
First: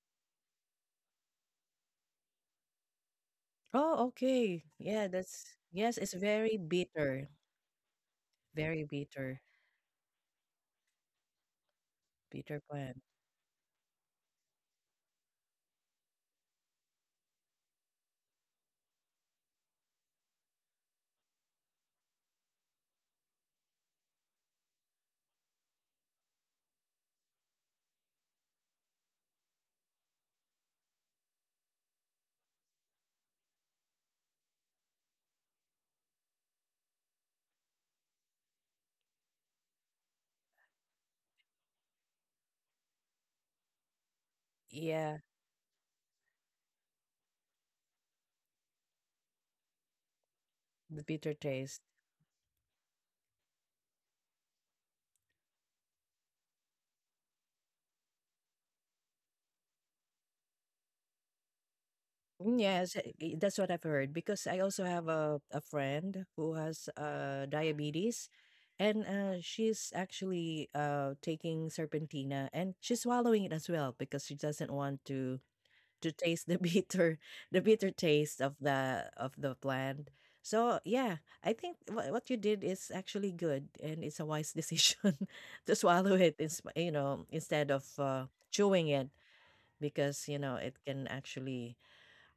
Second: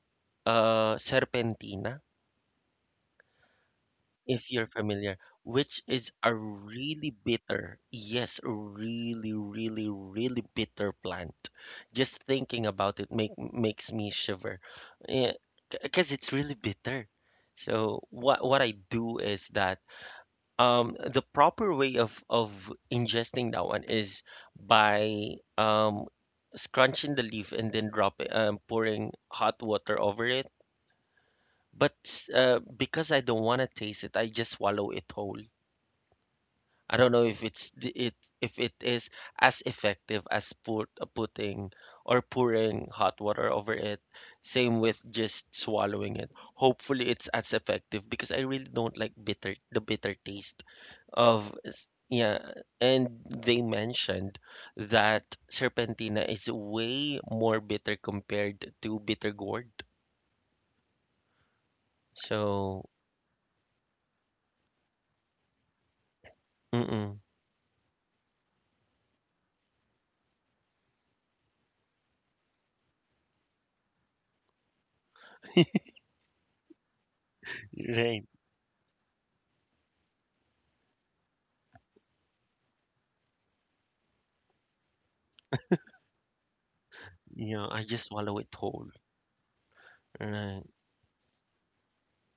serpentina,
Oh,
if
okay,
you're
yeah,
familiar,
that's—
which
Yes,
is
it's
a
very
really
bitter,
bitter, yes,
very
really,
bitter.
really, really bitter plant. Just
Bitter
thinking about
plant.
it makes me shiver, because it's really bitter. So what I do is that. The proper way of ingesting that one is by scrunching the leaf and then drop it, pouring hot water over it. But because I don't want to taste it, I just swallow it whole. I don't know if it is as effective as putting or pouring hot water over it. Same with
Yeah,
just swallowing it. Hopefully it's as effective, because I really don't like bitter the bitter taste
the bitter taste.
yeah. And they mentioned that Serpentina is way more bitter compared to bitter gourd.
Mm,
So,
yes, that's what I've heard because I also have a friend who has
mm-mm.
diabetes, and she's actually taking serpentina, and she's swallowing it as well because she doesn't want to taste the bitter, the bitter
Right.
taste of the plant. So yeah, I think what you did is actually good, and it's a wise decision to swallow it,
Yeah,
instead
I
of
just swallow it whole.
chewing it, because
Right.
it can actually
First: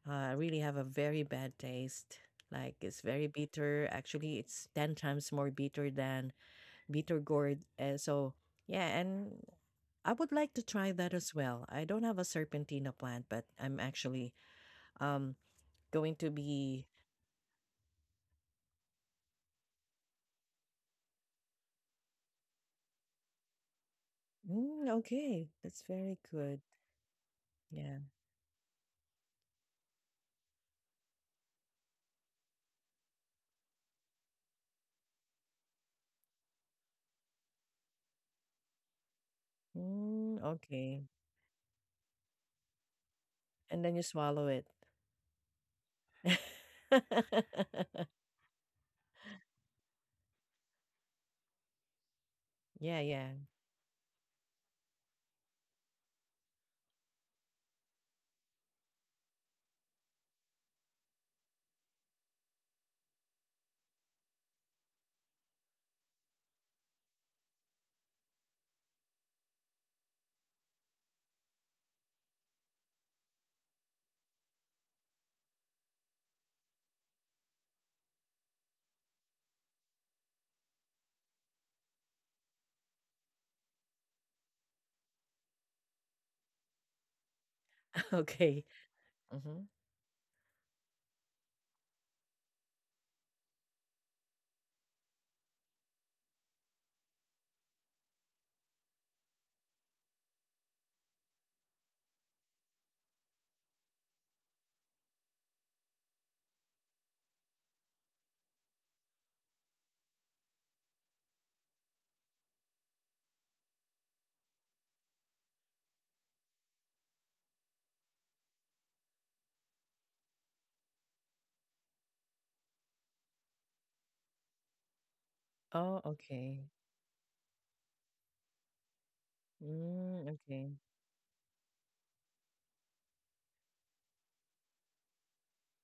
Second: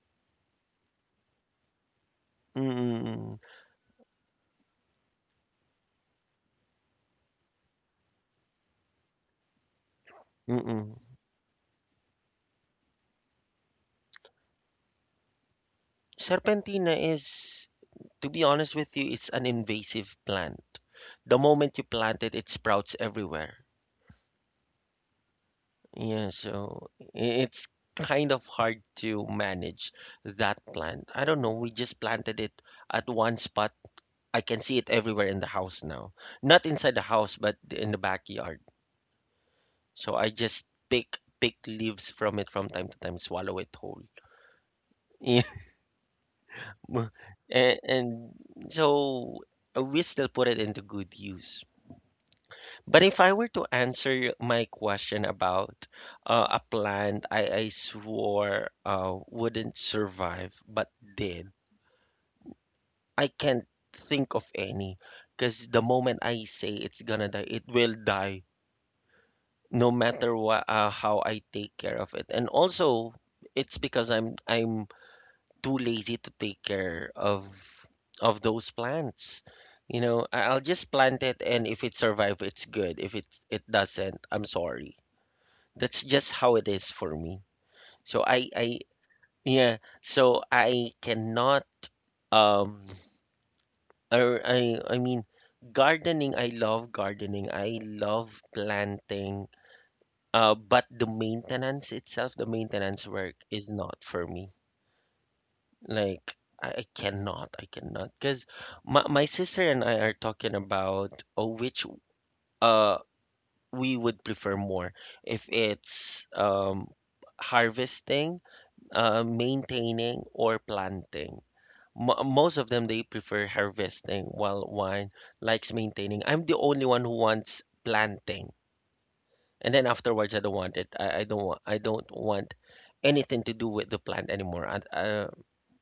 I really have a very bad taste. Like, it's very
Mm-mm.
bitter. Actually, it's 10 times more bitter than bitter gourd. So, yeah, and I would like to try
Mm-mm.
that as well. I don't have a serpentina plant, but I'm actually um going to be—
Serpentina is, to be honest with you, it's an invasive plant. The moment you plant it, it sprouts everywhere.
Mm, okay. That's very
Yeah,
good.
so it's
Yeah.
kind of hard to manage that plant. I don't know, we just planted it at one spot. I can see it everywhere in the house now. Not inside the house, but in the backyard. So I
Mm,
just
okay.
pick leaves from it from time to time, swallow it
And then you
whole.
swallow it.
Yeah. And so we still put it into good use.
Yeah,
But if
yeah.
I were to answer my question about a plant I swore wouldn't survive but did, I can't think of any, because the moment I say it's gonna die, it will die no matter what, how I take care of it. And also, it's because I'm too lazy to take care of those plants. I'll just plant it, and if it survives, it's good. If it doesn't, I'm sorry. That's just how it is for me. So,
Okay.
I
Mm-hmm.
yeah, so I cannot. um or I mean, gardening. I love planting. But the maintenance itself, the maintenance work is not for me. Like, I cannot, I cannot, because my sister and I are talking about which uh we would prefer more, if it's harvesting, maintaining, or planting. Mo Most of them they prefer harvesting, while one likes
Oh,
maintaining. I'm the
okay.
only one who wants planting, and then
Mm,
afterwards I don't
okay.
want it. I don't want anything to do with the plant anymore. I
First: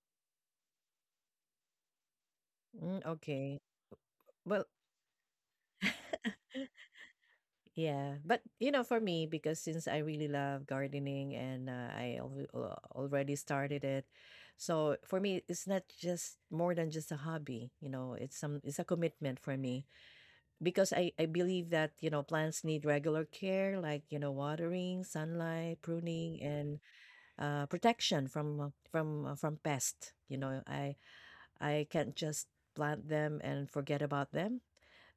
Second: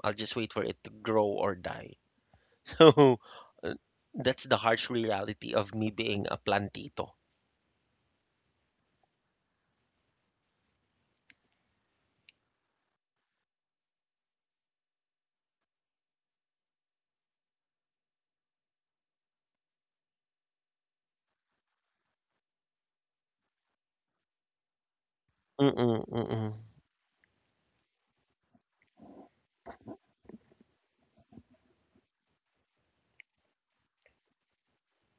I'll just wait for it to grow or die.
Mm,
So
okay.
uh, that's the
Well,
harsh reality of me being a plantito.
yeah, but for me, because since I really love gardening, and already started it, so for me, it's not just more than just a hobby. It's a commitment for me because I believe that plants need regular care, like watering, sunlight,
Mm-mm,
pruning,
mm-mm,
and protection from from pests. I can't just plant them and forget about them.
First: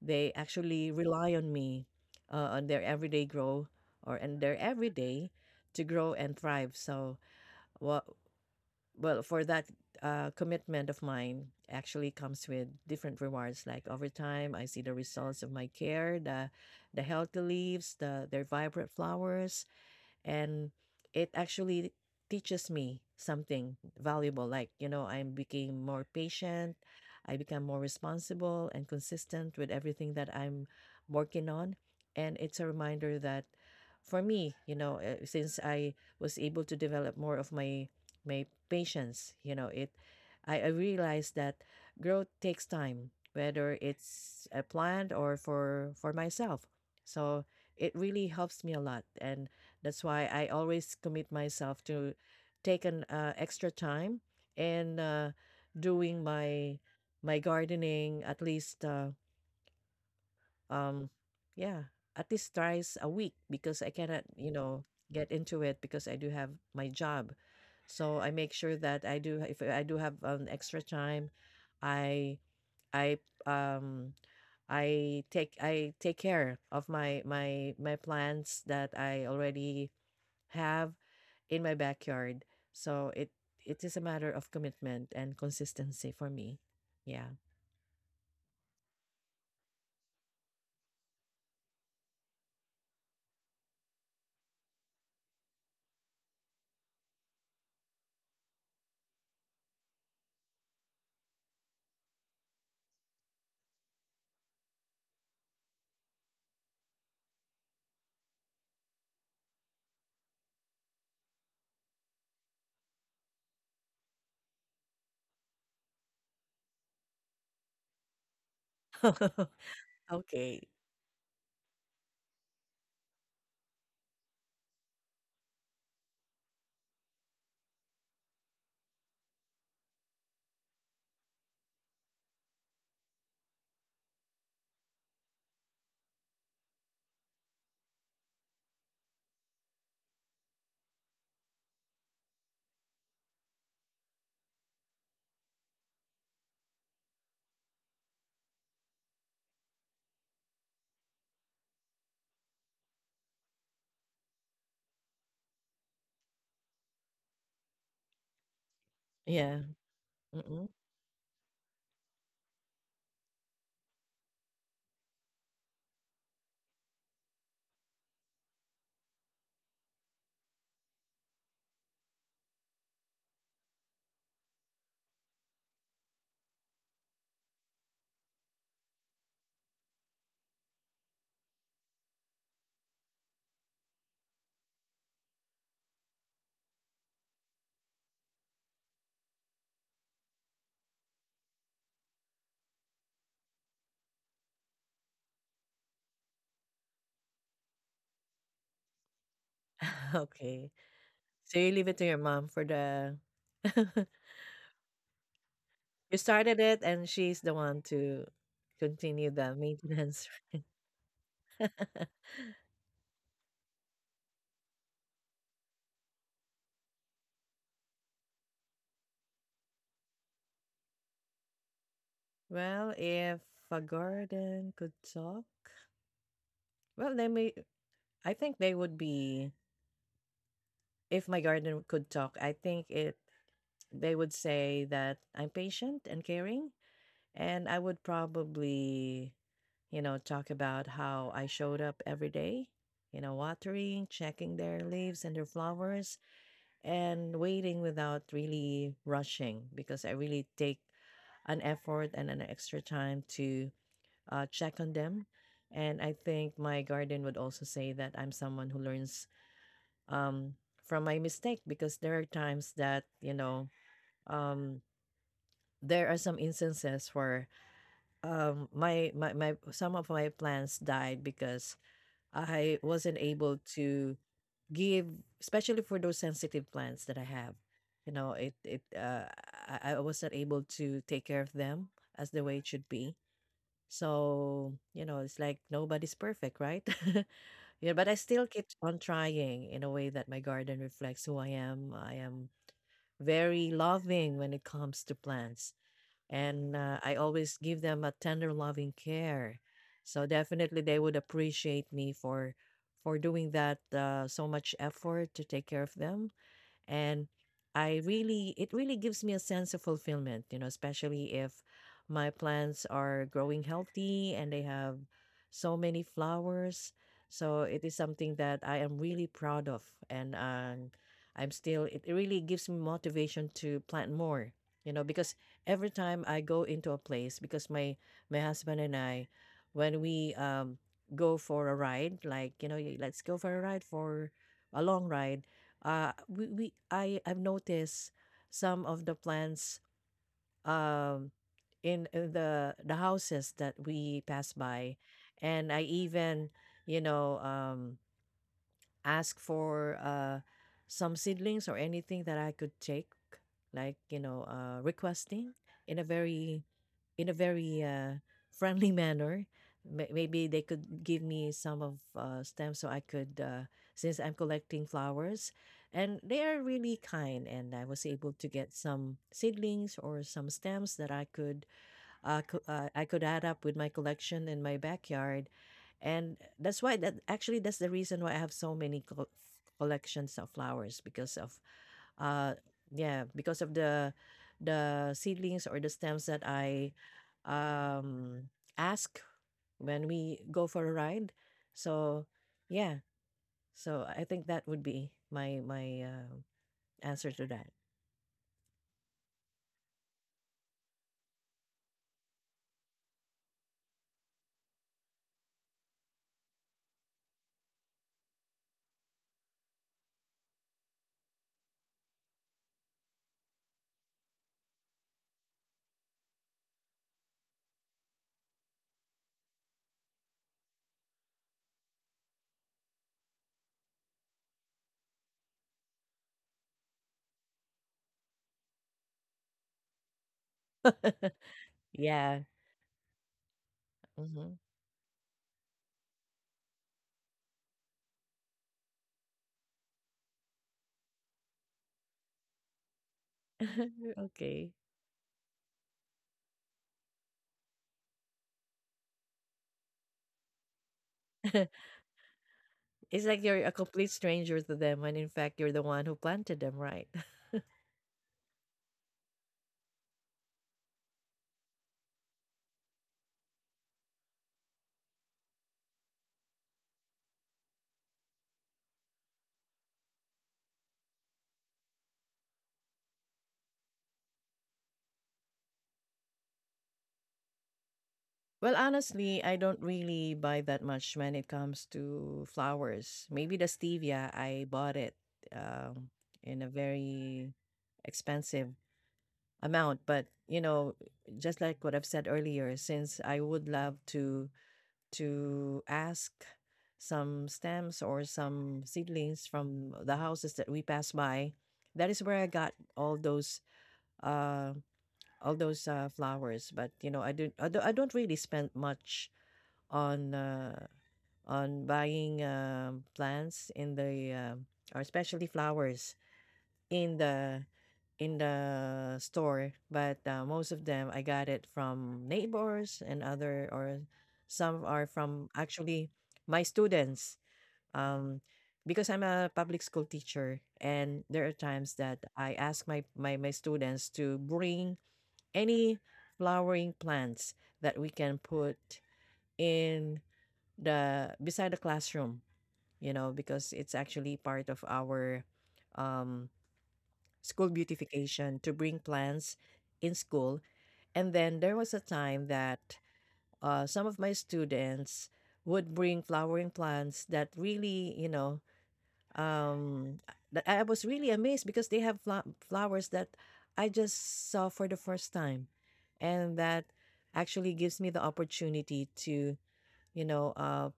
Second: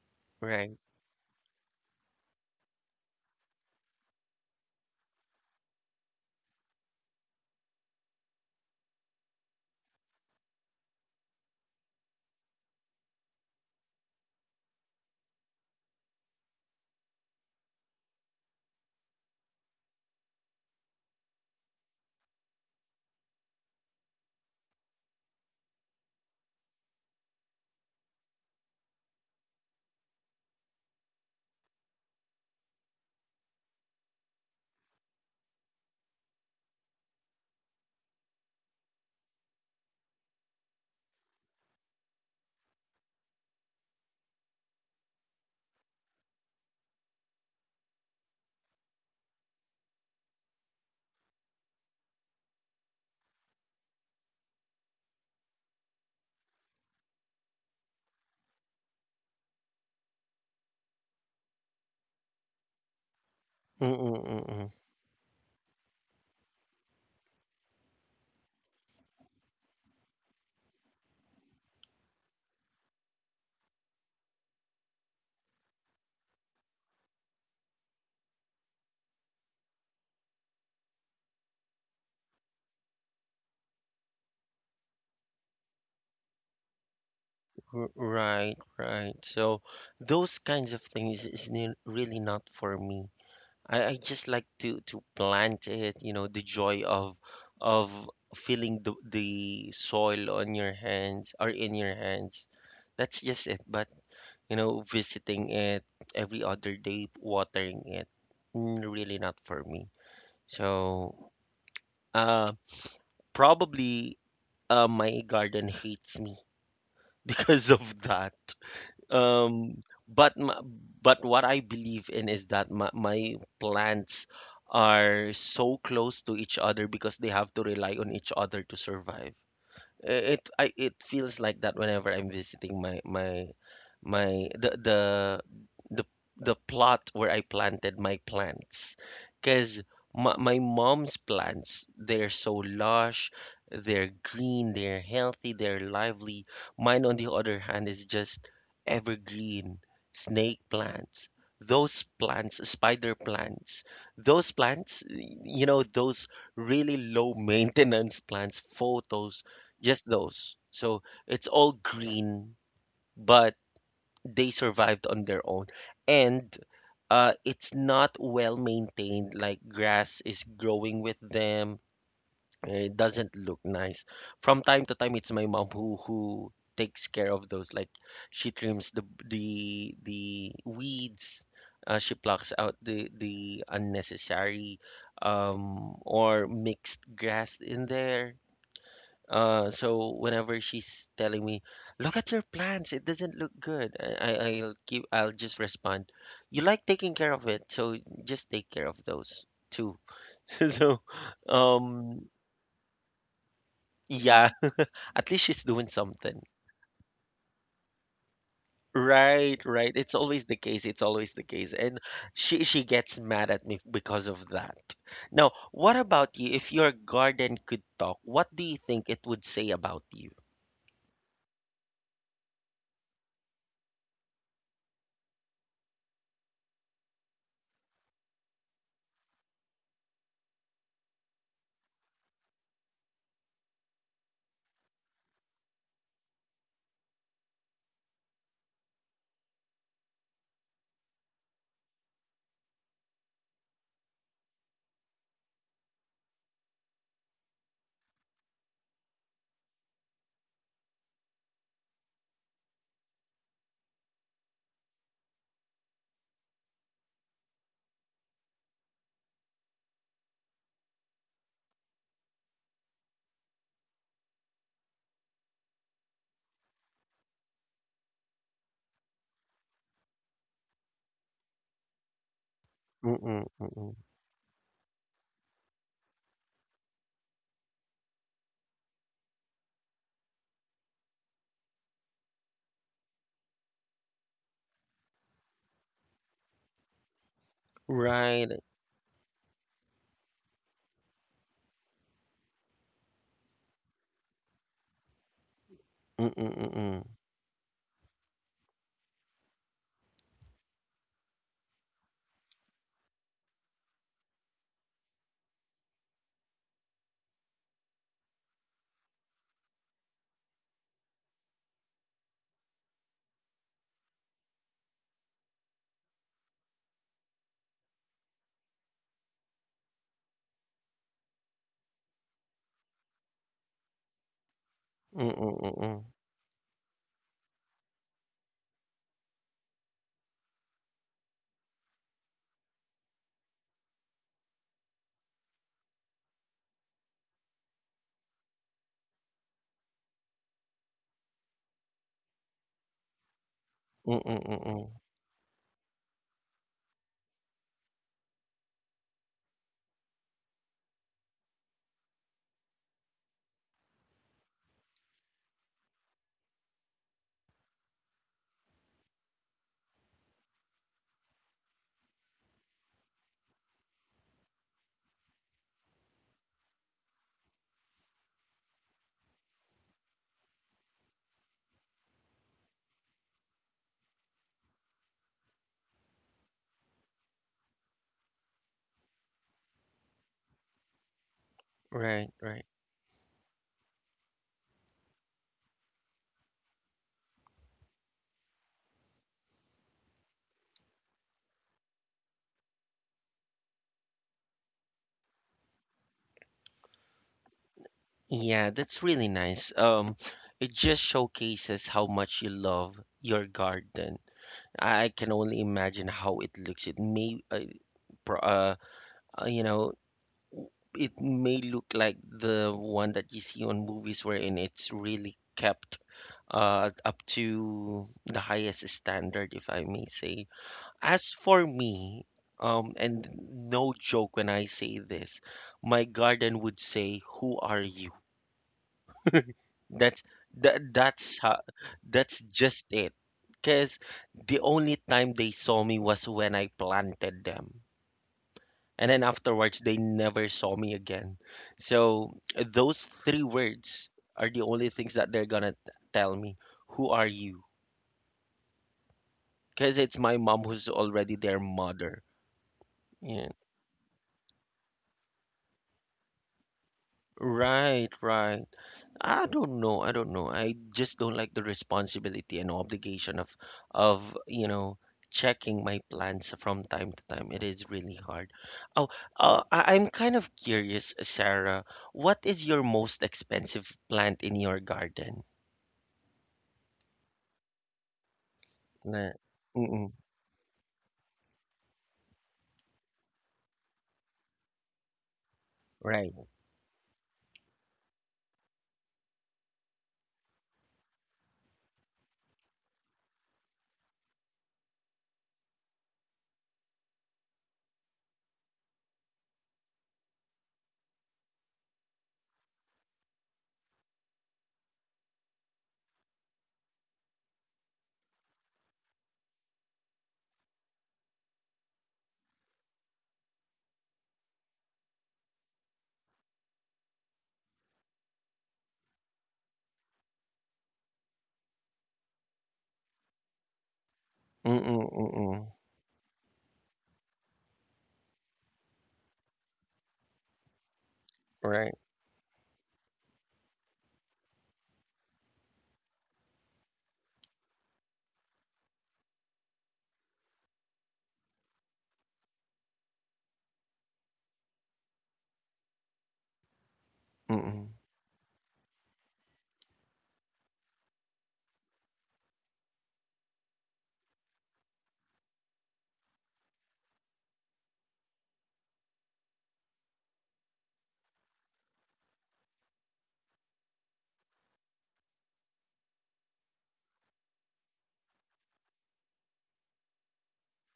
They
right.
actually rely on me, on their everyday grow or and their everyday— to grow and thrive. So what well for that commitment of mine actually comes with different rewards. Like, over time I see the results of my care, the healthy leaves, their vibrant flowers, and it actually teaches me something valuable. Like, I became more patient, I become more responsible and consistent with everything that I'm working on. And it's a reminder that for me, since I was able to develop more of my patience, you know it I realized that growth takes time, whether it's a planned or for myself. So it really helps me a lot, and that's why I always commit myself to take an extra time and doing my gardening at least, um yeah, at least thrice a week, because I cannot
Mm-mm, mm-mm.
get into it because I do have my job. So I make sure that I do— if I do have an extra time, I I um I take care of my plants that I already have in my backyard. So it is a matter of commitment and consistency for me. Yeah.
Right, right. So those kinds of things is really not for me. I just like to plant it, you know, the joy of feeling the soil on your hands or in your hands. That's just it. But, you know, visiting it every other day, watering it, really not for me. So, uh, probably my garden hates me because of that. Um, but
Okay.
but what I believe in is that my plants are so close to each other because they have to rely on each other to survive. It feels like that whenever I'm visiting my my my the the plot where I planted my plants. Because my mom's plants, they're so lush, they're green, they're healthy, they're lively. Mine, on the other hand, is just evergreen snake plants. Those plants, spider plants, those plants, you know, those really low maintenance plants, photos,
Yeah.
just those.
Mm-mm.
So it's all green, but they survived on their own. And it's not well maintained, like grass is growing with them. It doesn't look nice. From time to time, it's my mom who takes care of those. Like she trims the weeds. She plucks out the unnecessary or mixed grass in there so whenever she's telling me, "Look at your plants, it doesn't look good," I I'll keep I'll just respond, "You like taking care of it, so just take care of those too."
Okay.
So,
So you leave it to your
um,
mom for the—
yeah, at least she's doing
you
something.
started it and she's the one to continue the
Right, right. It's
maintenance.
always the case. It's always the case. And she gets mad at me because of that. Now, what about you? If your garden could talk, what do you think it would say about you?
Well, if a garden could talk, well, they may— I think they would be— if my garden could talk, I think it they would say that I'm patient and caring. And I would probably, talk about how I showed up every day, watering, checking their leaves and their flowers, and waiting without really rushing, because I really take an effort and an extra time to check on them. And I think my guardian would also say that I'm someone who learns, um, from my mistake, because there are times that, um, there are some instances where my my my some of my plants died because I wasn't
Mm-mm,
able
mm-mm.
to give— especially for those sensitive plants that I have, you know it it I was not able to take care of them as the way it should be. So it's like nobody's perfect, right? Yeah, but I still
Right.
keep on trying, in a way that my garden reflects who I am. Very loving when it comes to plants,
Mm-mm,
and I
mm-mm.
always give them a tender, loving care. So definitely, they would appreciate me for doing that so much effort to take care of them. And I really it really gives me a sense of fulfillment, you know, especially if my plants are growing healthy and they have so many flowers. So it is something that I am really proud of, and I'm still it really gives me motivation to plant more,
Mm,
because
mm, mm,
every
mm.
time I go into a place— because my husband and I, when we go for a ride, like, let's go for a ride for a long ride, we I I've noticed some of the plants, um in the houses that we
Mm, mm,
pass
mm, mm.
by, and I even you know um ask for some seedlings or anything that I could take, like, requesting in a very in a very uh, friendly manner. Maybe they could give me some of stems so I could, since I'm collecting flowers. And they are really kind, and I was able to get some seedlings or some stems that I could, I could add up with my collection in my backyard. And that's why— that's the reason why I have so many collections of flowers, because of
Right,
uh,
right.
yeah, because of the seedlings or the stems that I um ask when we go for a ride. So yeah, so I think that would be my answer to that.
Yeah, that's really nice. It just showcases how much you love your garden. I can only imagine how it looks. Pro- uh, you know, it may look like the one that you see on movies wherein it's really kept up to the highest standard, if I may say. As for me, and no joke when I say this, my garden would say, "Who are you?" That's that that's how, That's
Yeah.
just it. Because
Hmm.
the only time they saw me was when I planted them, and then afterwards they never saw me again. So those three words are the
Okay.
only things that they're tell me. Who are you? Because it's my mom who's already their mother.
It's like
Yeah.
you're a complete stranger to them when in fact you're the one who planted them, right?
Right, right. I don't know. I don't know. I just don't like the responsibility and obligation of you know, checking my plans from time to time. It is really hard. Oh, I'm kind of curious, Sarah, what is your most expensive plant in your garden?
Well,
Na-
honestly, I don't
Mm-mm,
really buy that much when it comes to flowers. Maybe the stevia, I bought it um,
right.
in a very expensive amount. But just like what I've said earlier, since I would love to ask some stems or some seedlings from the houses that we pass by, that is where I got all those uh flowers. But I don't really spend much on buying plants in the or especially flowers in the in the store. But most of them I got it from neighbors and other or some
Mm-mm,
are from,
mm-mm,
actually, my students, um, because I'm a public school teacher, and there are
right.
times that I ask my students to bring any flowering plants that we can put in the beside the classroom, because it's actually part of our um, school
Mm-mm,
beautification to bring plants in school. And then there was a time that some of my students would bring flowering plants that really, um, that I was really amazed because they have flowers that I just saw for the first time, and that actually gives me the opportunity to, you know, uh,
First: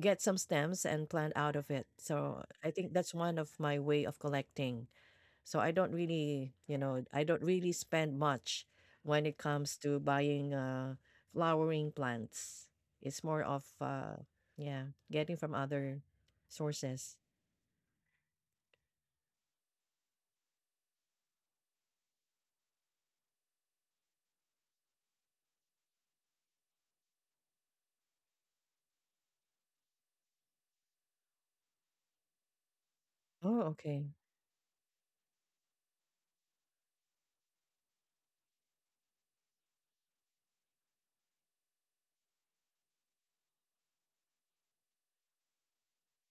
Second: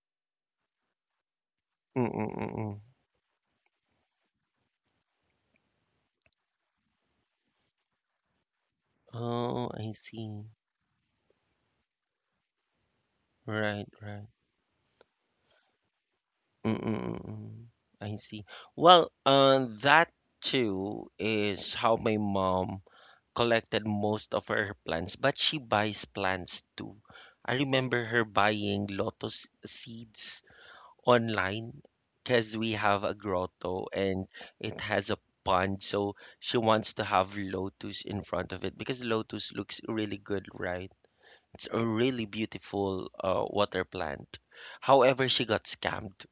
get some stems and plant out of it.
mm-mm,
So I
mm-mm.
think that's one of my way of collecting. So I don't really spend much when it
Oh,
comes
I
to
see.
buying flowering plants. It's more of,
Right, right.
yeah, getting from other
Mm,
sources.
mm. I see. Well, that too is how my mom collected most of her plants, but she buys plants too. I remember her buying lotus seeds online because we have a
Oh,
grotto
okay.
and it has a pond, so she wants to have lotus in front of it because lotus looks really good, right? It's a really beautiful water plant. However, she got scammed.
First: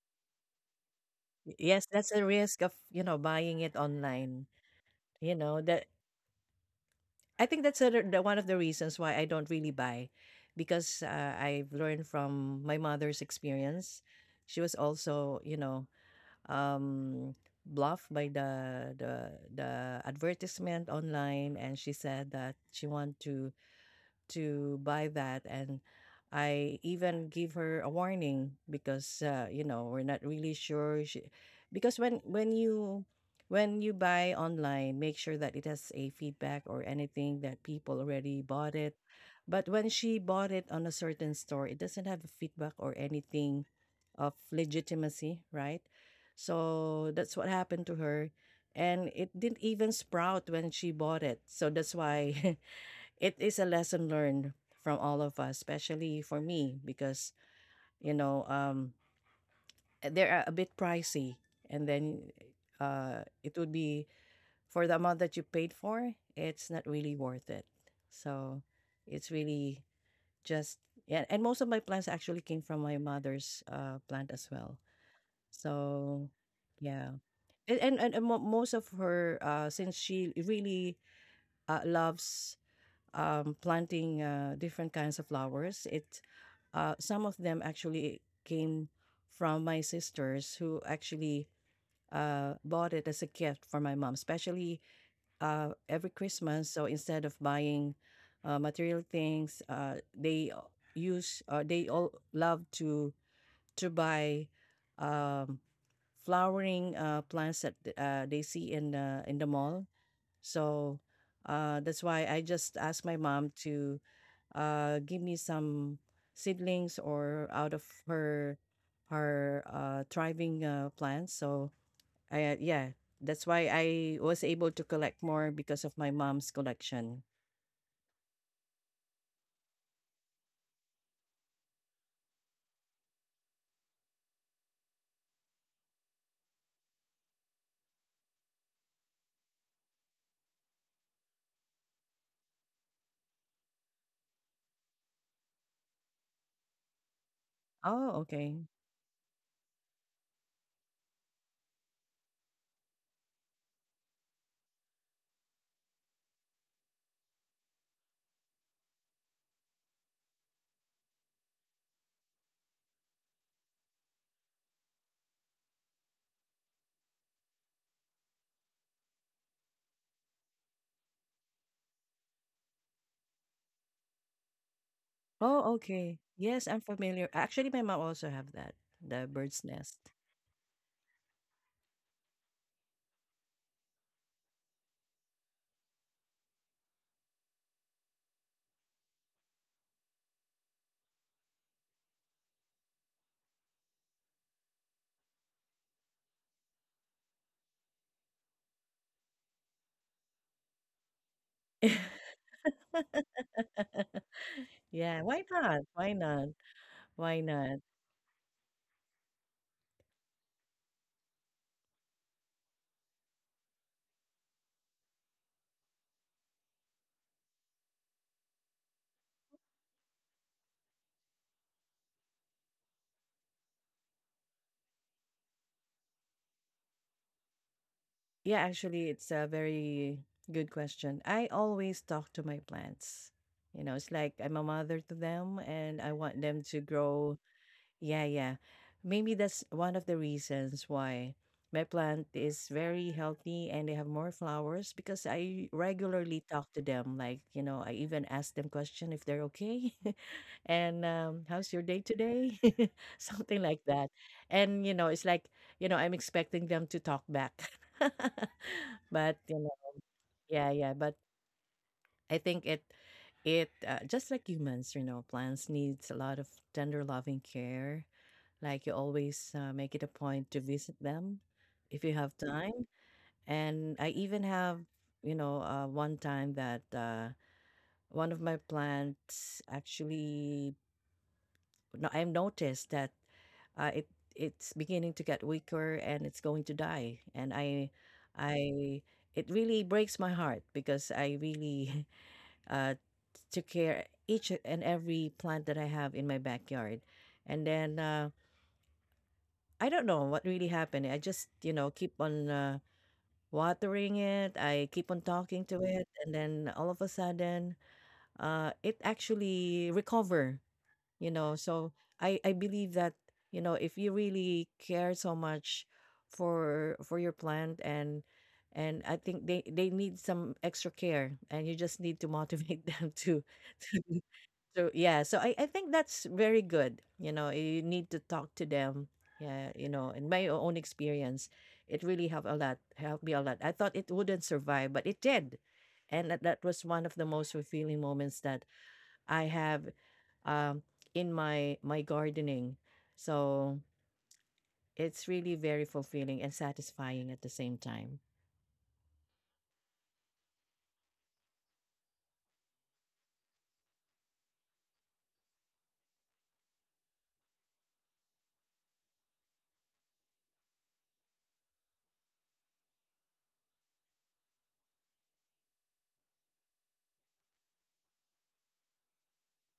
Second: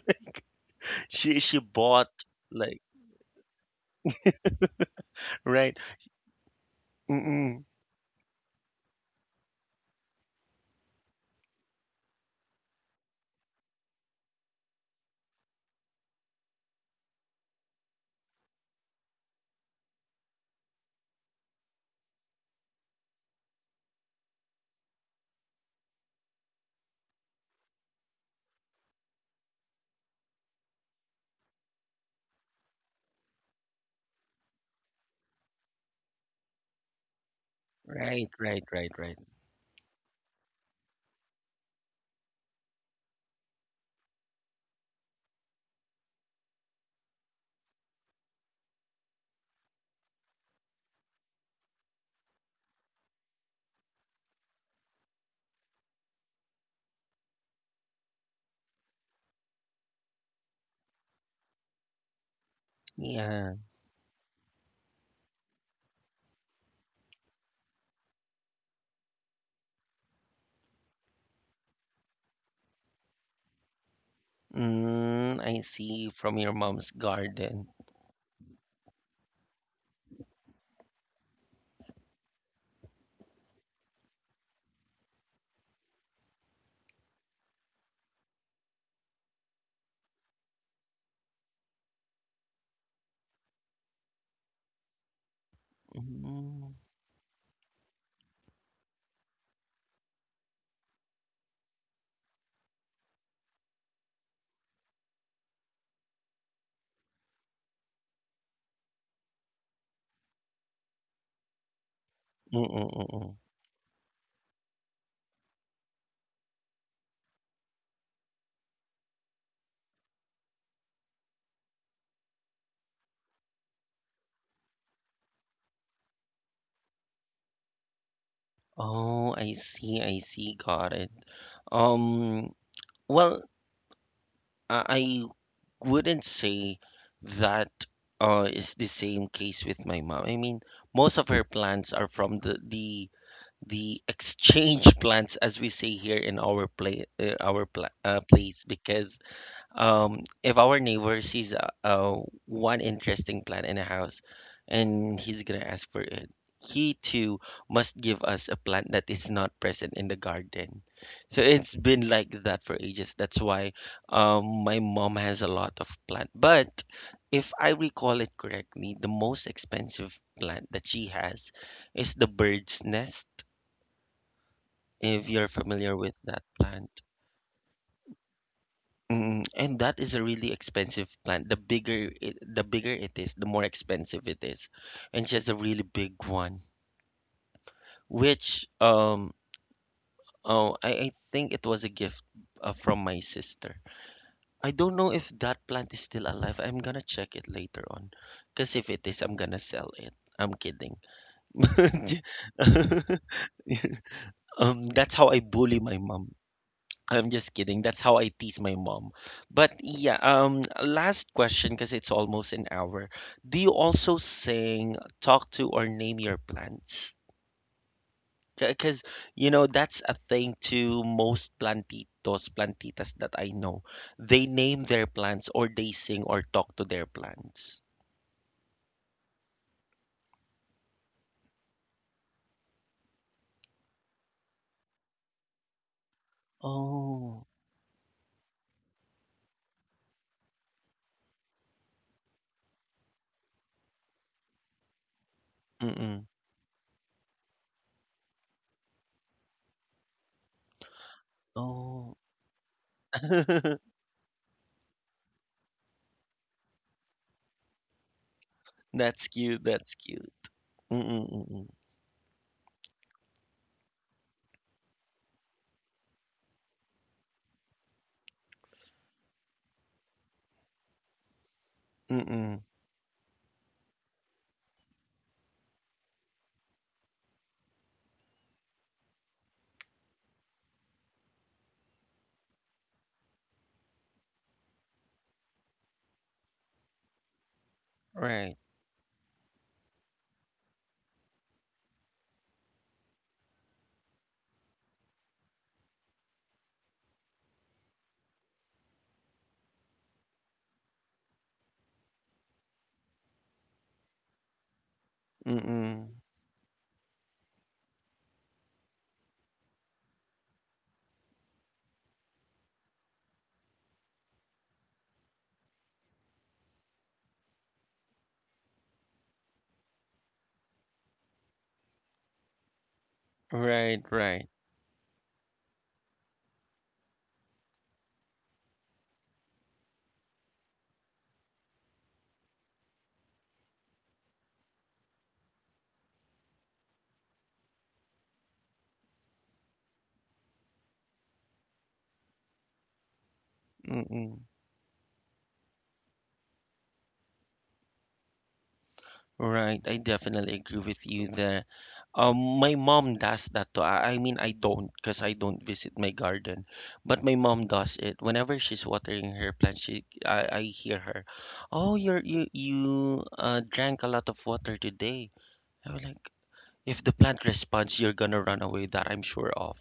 She she
Yes,
bought
that's a risk of,
like
buying it online. You know,
right.
that I think
Mm-mm.
that's the one of the reasons why I don't really buy, because I've learned from my mother's experience. She was also, um, bluffed by the advertisement online, and she said that she want to buy that. And I even give her a warning because, you know, we're not really sure— she, because when— when you buy online, make sure that it has a feedback or anything that people
Right,
already
right,
bought
right,
it.
right.
But when she bought it on a certain store, it doesn't have a feedback or anything of legitimacy, right? So that's what happened to her, and it didn't even sprout when she bought it. So that's why it is a lesson learned from all of us, especially for me, because you know um, they're a bit pricey, and then
Yeah.
it would be— for the amount that you paid for, it's not really worth it. So it's really just yeah, and most of my plants actually came from my mother's plant as well.
Mm, I see
So
from your mom's
yeah,
garden.
and most of her since she really loves planting different kinds of flowers. It Some of them actually came from my sisters who actually bought it as a gift for my mom, especially every Christmas.
Mm.
So instead of buying material things, they use they all love to buy um, flowering plants that they see in the mall. So that's why I just asked my
Mm-mm-mm.
mom to give me some seedlings or out of her thriving plants. So yeah, that's why I was able to collect more because of my mom's collection.
Oh, I see, I see. Got it. Um, well, I wouldn't say that is the same case with my mom. I mean, most of her plants are from the exchange plants, as we say here in our play our pla
Oh,
place,
okay.
because if our neighbor sees one interesting plant in a house and he's gonna ask for it, he too must give us a plant that is not present in the garden. So it's been like that for ages. That's why my mom has a lot of plant. But if I recall it correctly, the most expensive plant that she has is the bird's nest, if you're
Oh,
familiar with
okay.
that
Yes, I'm
plant.
familiar. Actually, my mom also have that, the
Mm,
bird's
and that
nest.
is a really expensive plant. The bigger it is, the more expensive it is. And she has a really big one, which I think it was a gift from my sister. I don't know if that plant is still alive. I'm gonna check it later on, because if it is, I'm gonna sell it. I'm kidding. That's
Yeah,
how I
why
bully
not?
my
Why
mom.
not?
I'm
Why
just
not?
kidding. That's how I tease my mom. But yeah, last question because it's almost an hour. Do you also sing, talk to, or name your plants? Because, you know, that's a thing to most plantitos, plantitas that I know. They name their plants or they sing or talk to their plants.
Yeah, actually, it's a very good question. I always talk to my plants. You know, it's like I'm a mother to them and I want them to grow,
Oh,
yeah, yeah. Maybe that's one of the reasons why my plant is very healthy and they have more flowers because I
Mm-mm.
regularly talk to them. Like, you know, I even ask them question if they're okay. And how's your day
oh,
today? Something like that. And, you know, it's like, you know, I'm expecting them to talk back.
That's
But, you
cute.
know,
That's cute.
yeah, yeah. But
Mm-mm, mm-mm.
I think it, it just like humans, you know, plants needs a lot of tender loving care, like you always make it a point to visit them if you have
Mm-mm.
time. And I even have, you know, one time that one of my plants actually, no, I noticed that uh, it it's beginning to get weaker and it's going to die.
Right.
I, it really breaks my heart because I really uh, took care each and every plant that I have in my backyard. And then I don't know what really happened. I just, you know, keep on watering it. I keep on talking to
Mm-mm.
it, and then all of a sudden, it actually recover. You know, so I believe that, you know, if you really care so much for your plant, and I think they need some extra care, and you just need to motivate them to
Right, right.
So yeah, so I think that's very good. You know, you need to talk to them. Yeah, you know, in my own experience, it really helped a lot, helped me a lot. I thought it wouldn't survive, but it did. And that was one of the most fulfilling moments that I have um in my gardening. So
Mm.
it's really very fulfilling and satisfying at the same time.
Right, I definitely agree with you there. My mom does that too. I mean, I don't because I don't visit my garden, but my mom does it. Whenever she's watering her plants, I hear her, "Oh, you drank a lot of water today." I was like, if the plant responds, you're gonna run away. That I'm sure of.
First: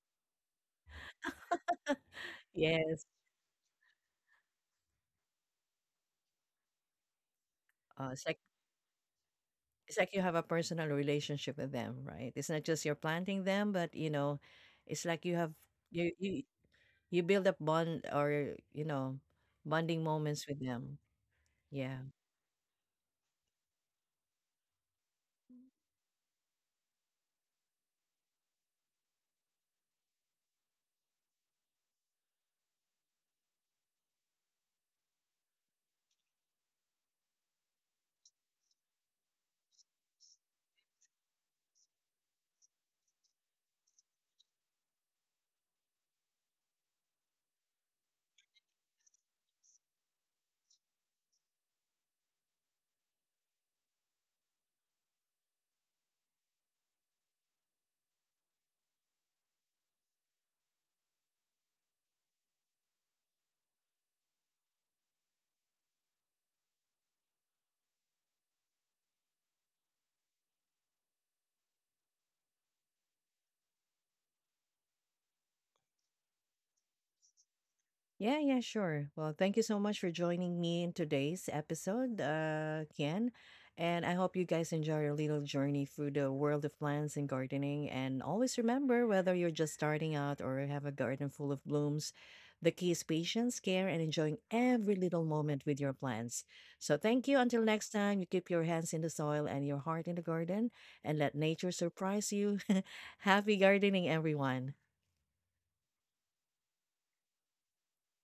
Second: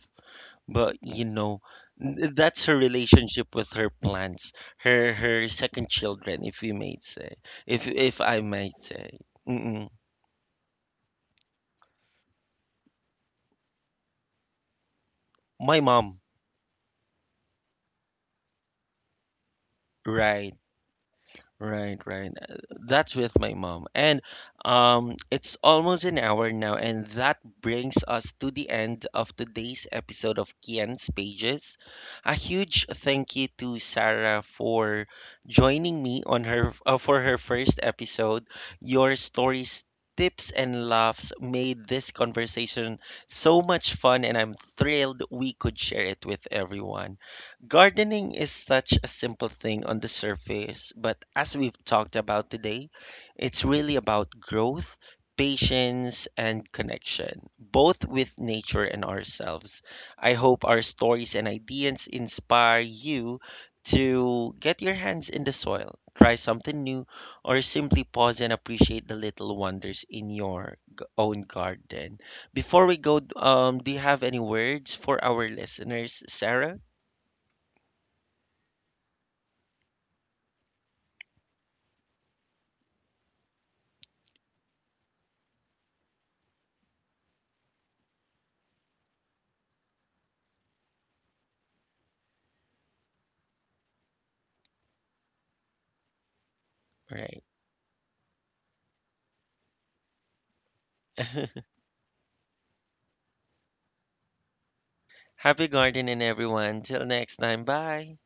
But you know, that's her
Yes.
relationship with her plants, her second children, if we may say, if
It's like
I might say. Mm-mm.
you have a personal relationship with them, right? It's not just you're planting them, but you know, it's like you have
My
you
mom,
you, you build up bond, or you know bonding moments
right?
with them.
Right,
Yeah.
right. That's with my mom. And it's almost an hour now, and that brings us to the end of today's episode of Kian's Pages. A huge thank you to Sarah for joining me on her for her first episode. Your stories, tips, and laughs made this conversation so much fun, and I'm thrilled we could share it with everyone. Gardening is such a simple thing on the surface, but as we've talked about today, it's really about growth, patience, and connection, both with nature and ourselves. I hope our stories and ideas inspire you to get your hands in the soil, try something new, or simply pause and appreciate the little wonders in your own garden. Before we go, do you have any words for our listeners, Sarah?
Yeah, yeah, sure. Well, thank you so much for joining me in today's episode, Ken. And I hope you guys enjoy your little journey through the world of plants and gardening. And always remember, whether you're just starting out or have a garden full of blooms, the key is patience, care, and enjoying every little moment with your plants. So thank you.
Right.
Until next time, you keep your hands in the soil and your heart in the garden and let nature surprise you. Happy gardening, everyone.
Happy gardening, everyone. Till next time. Bye.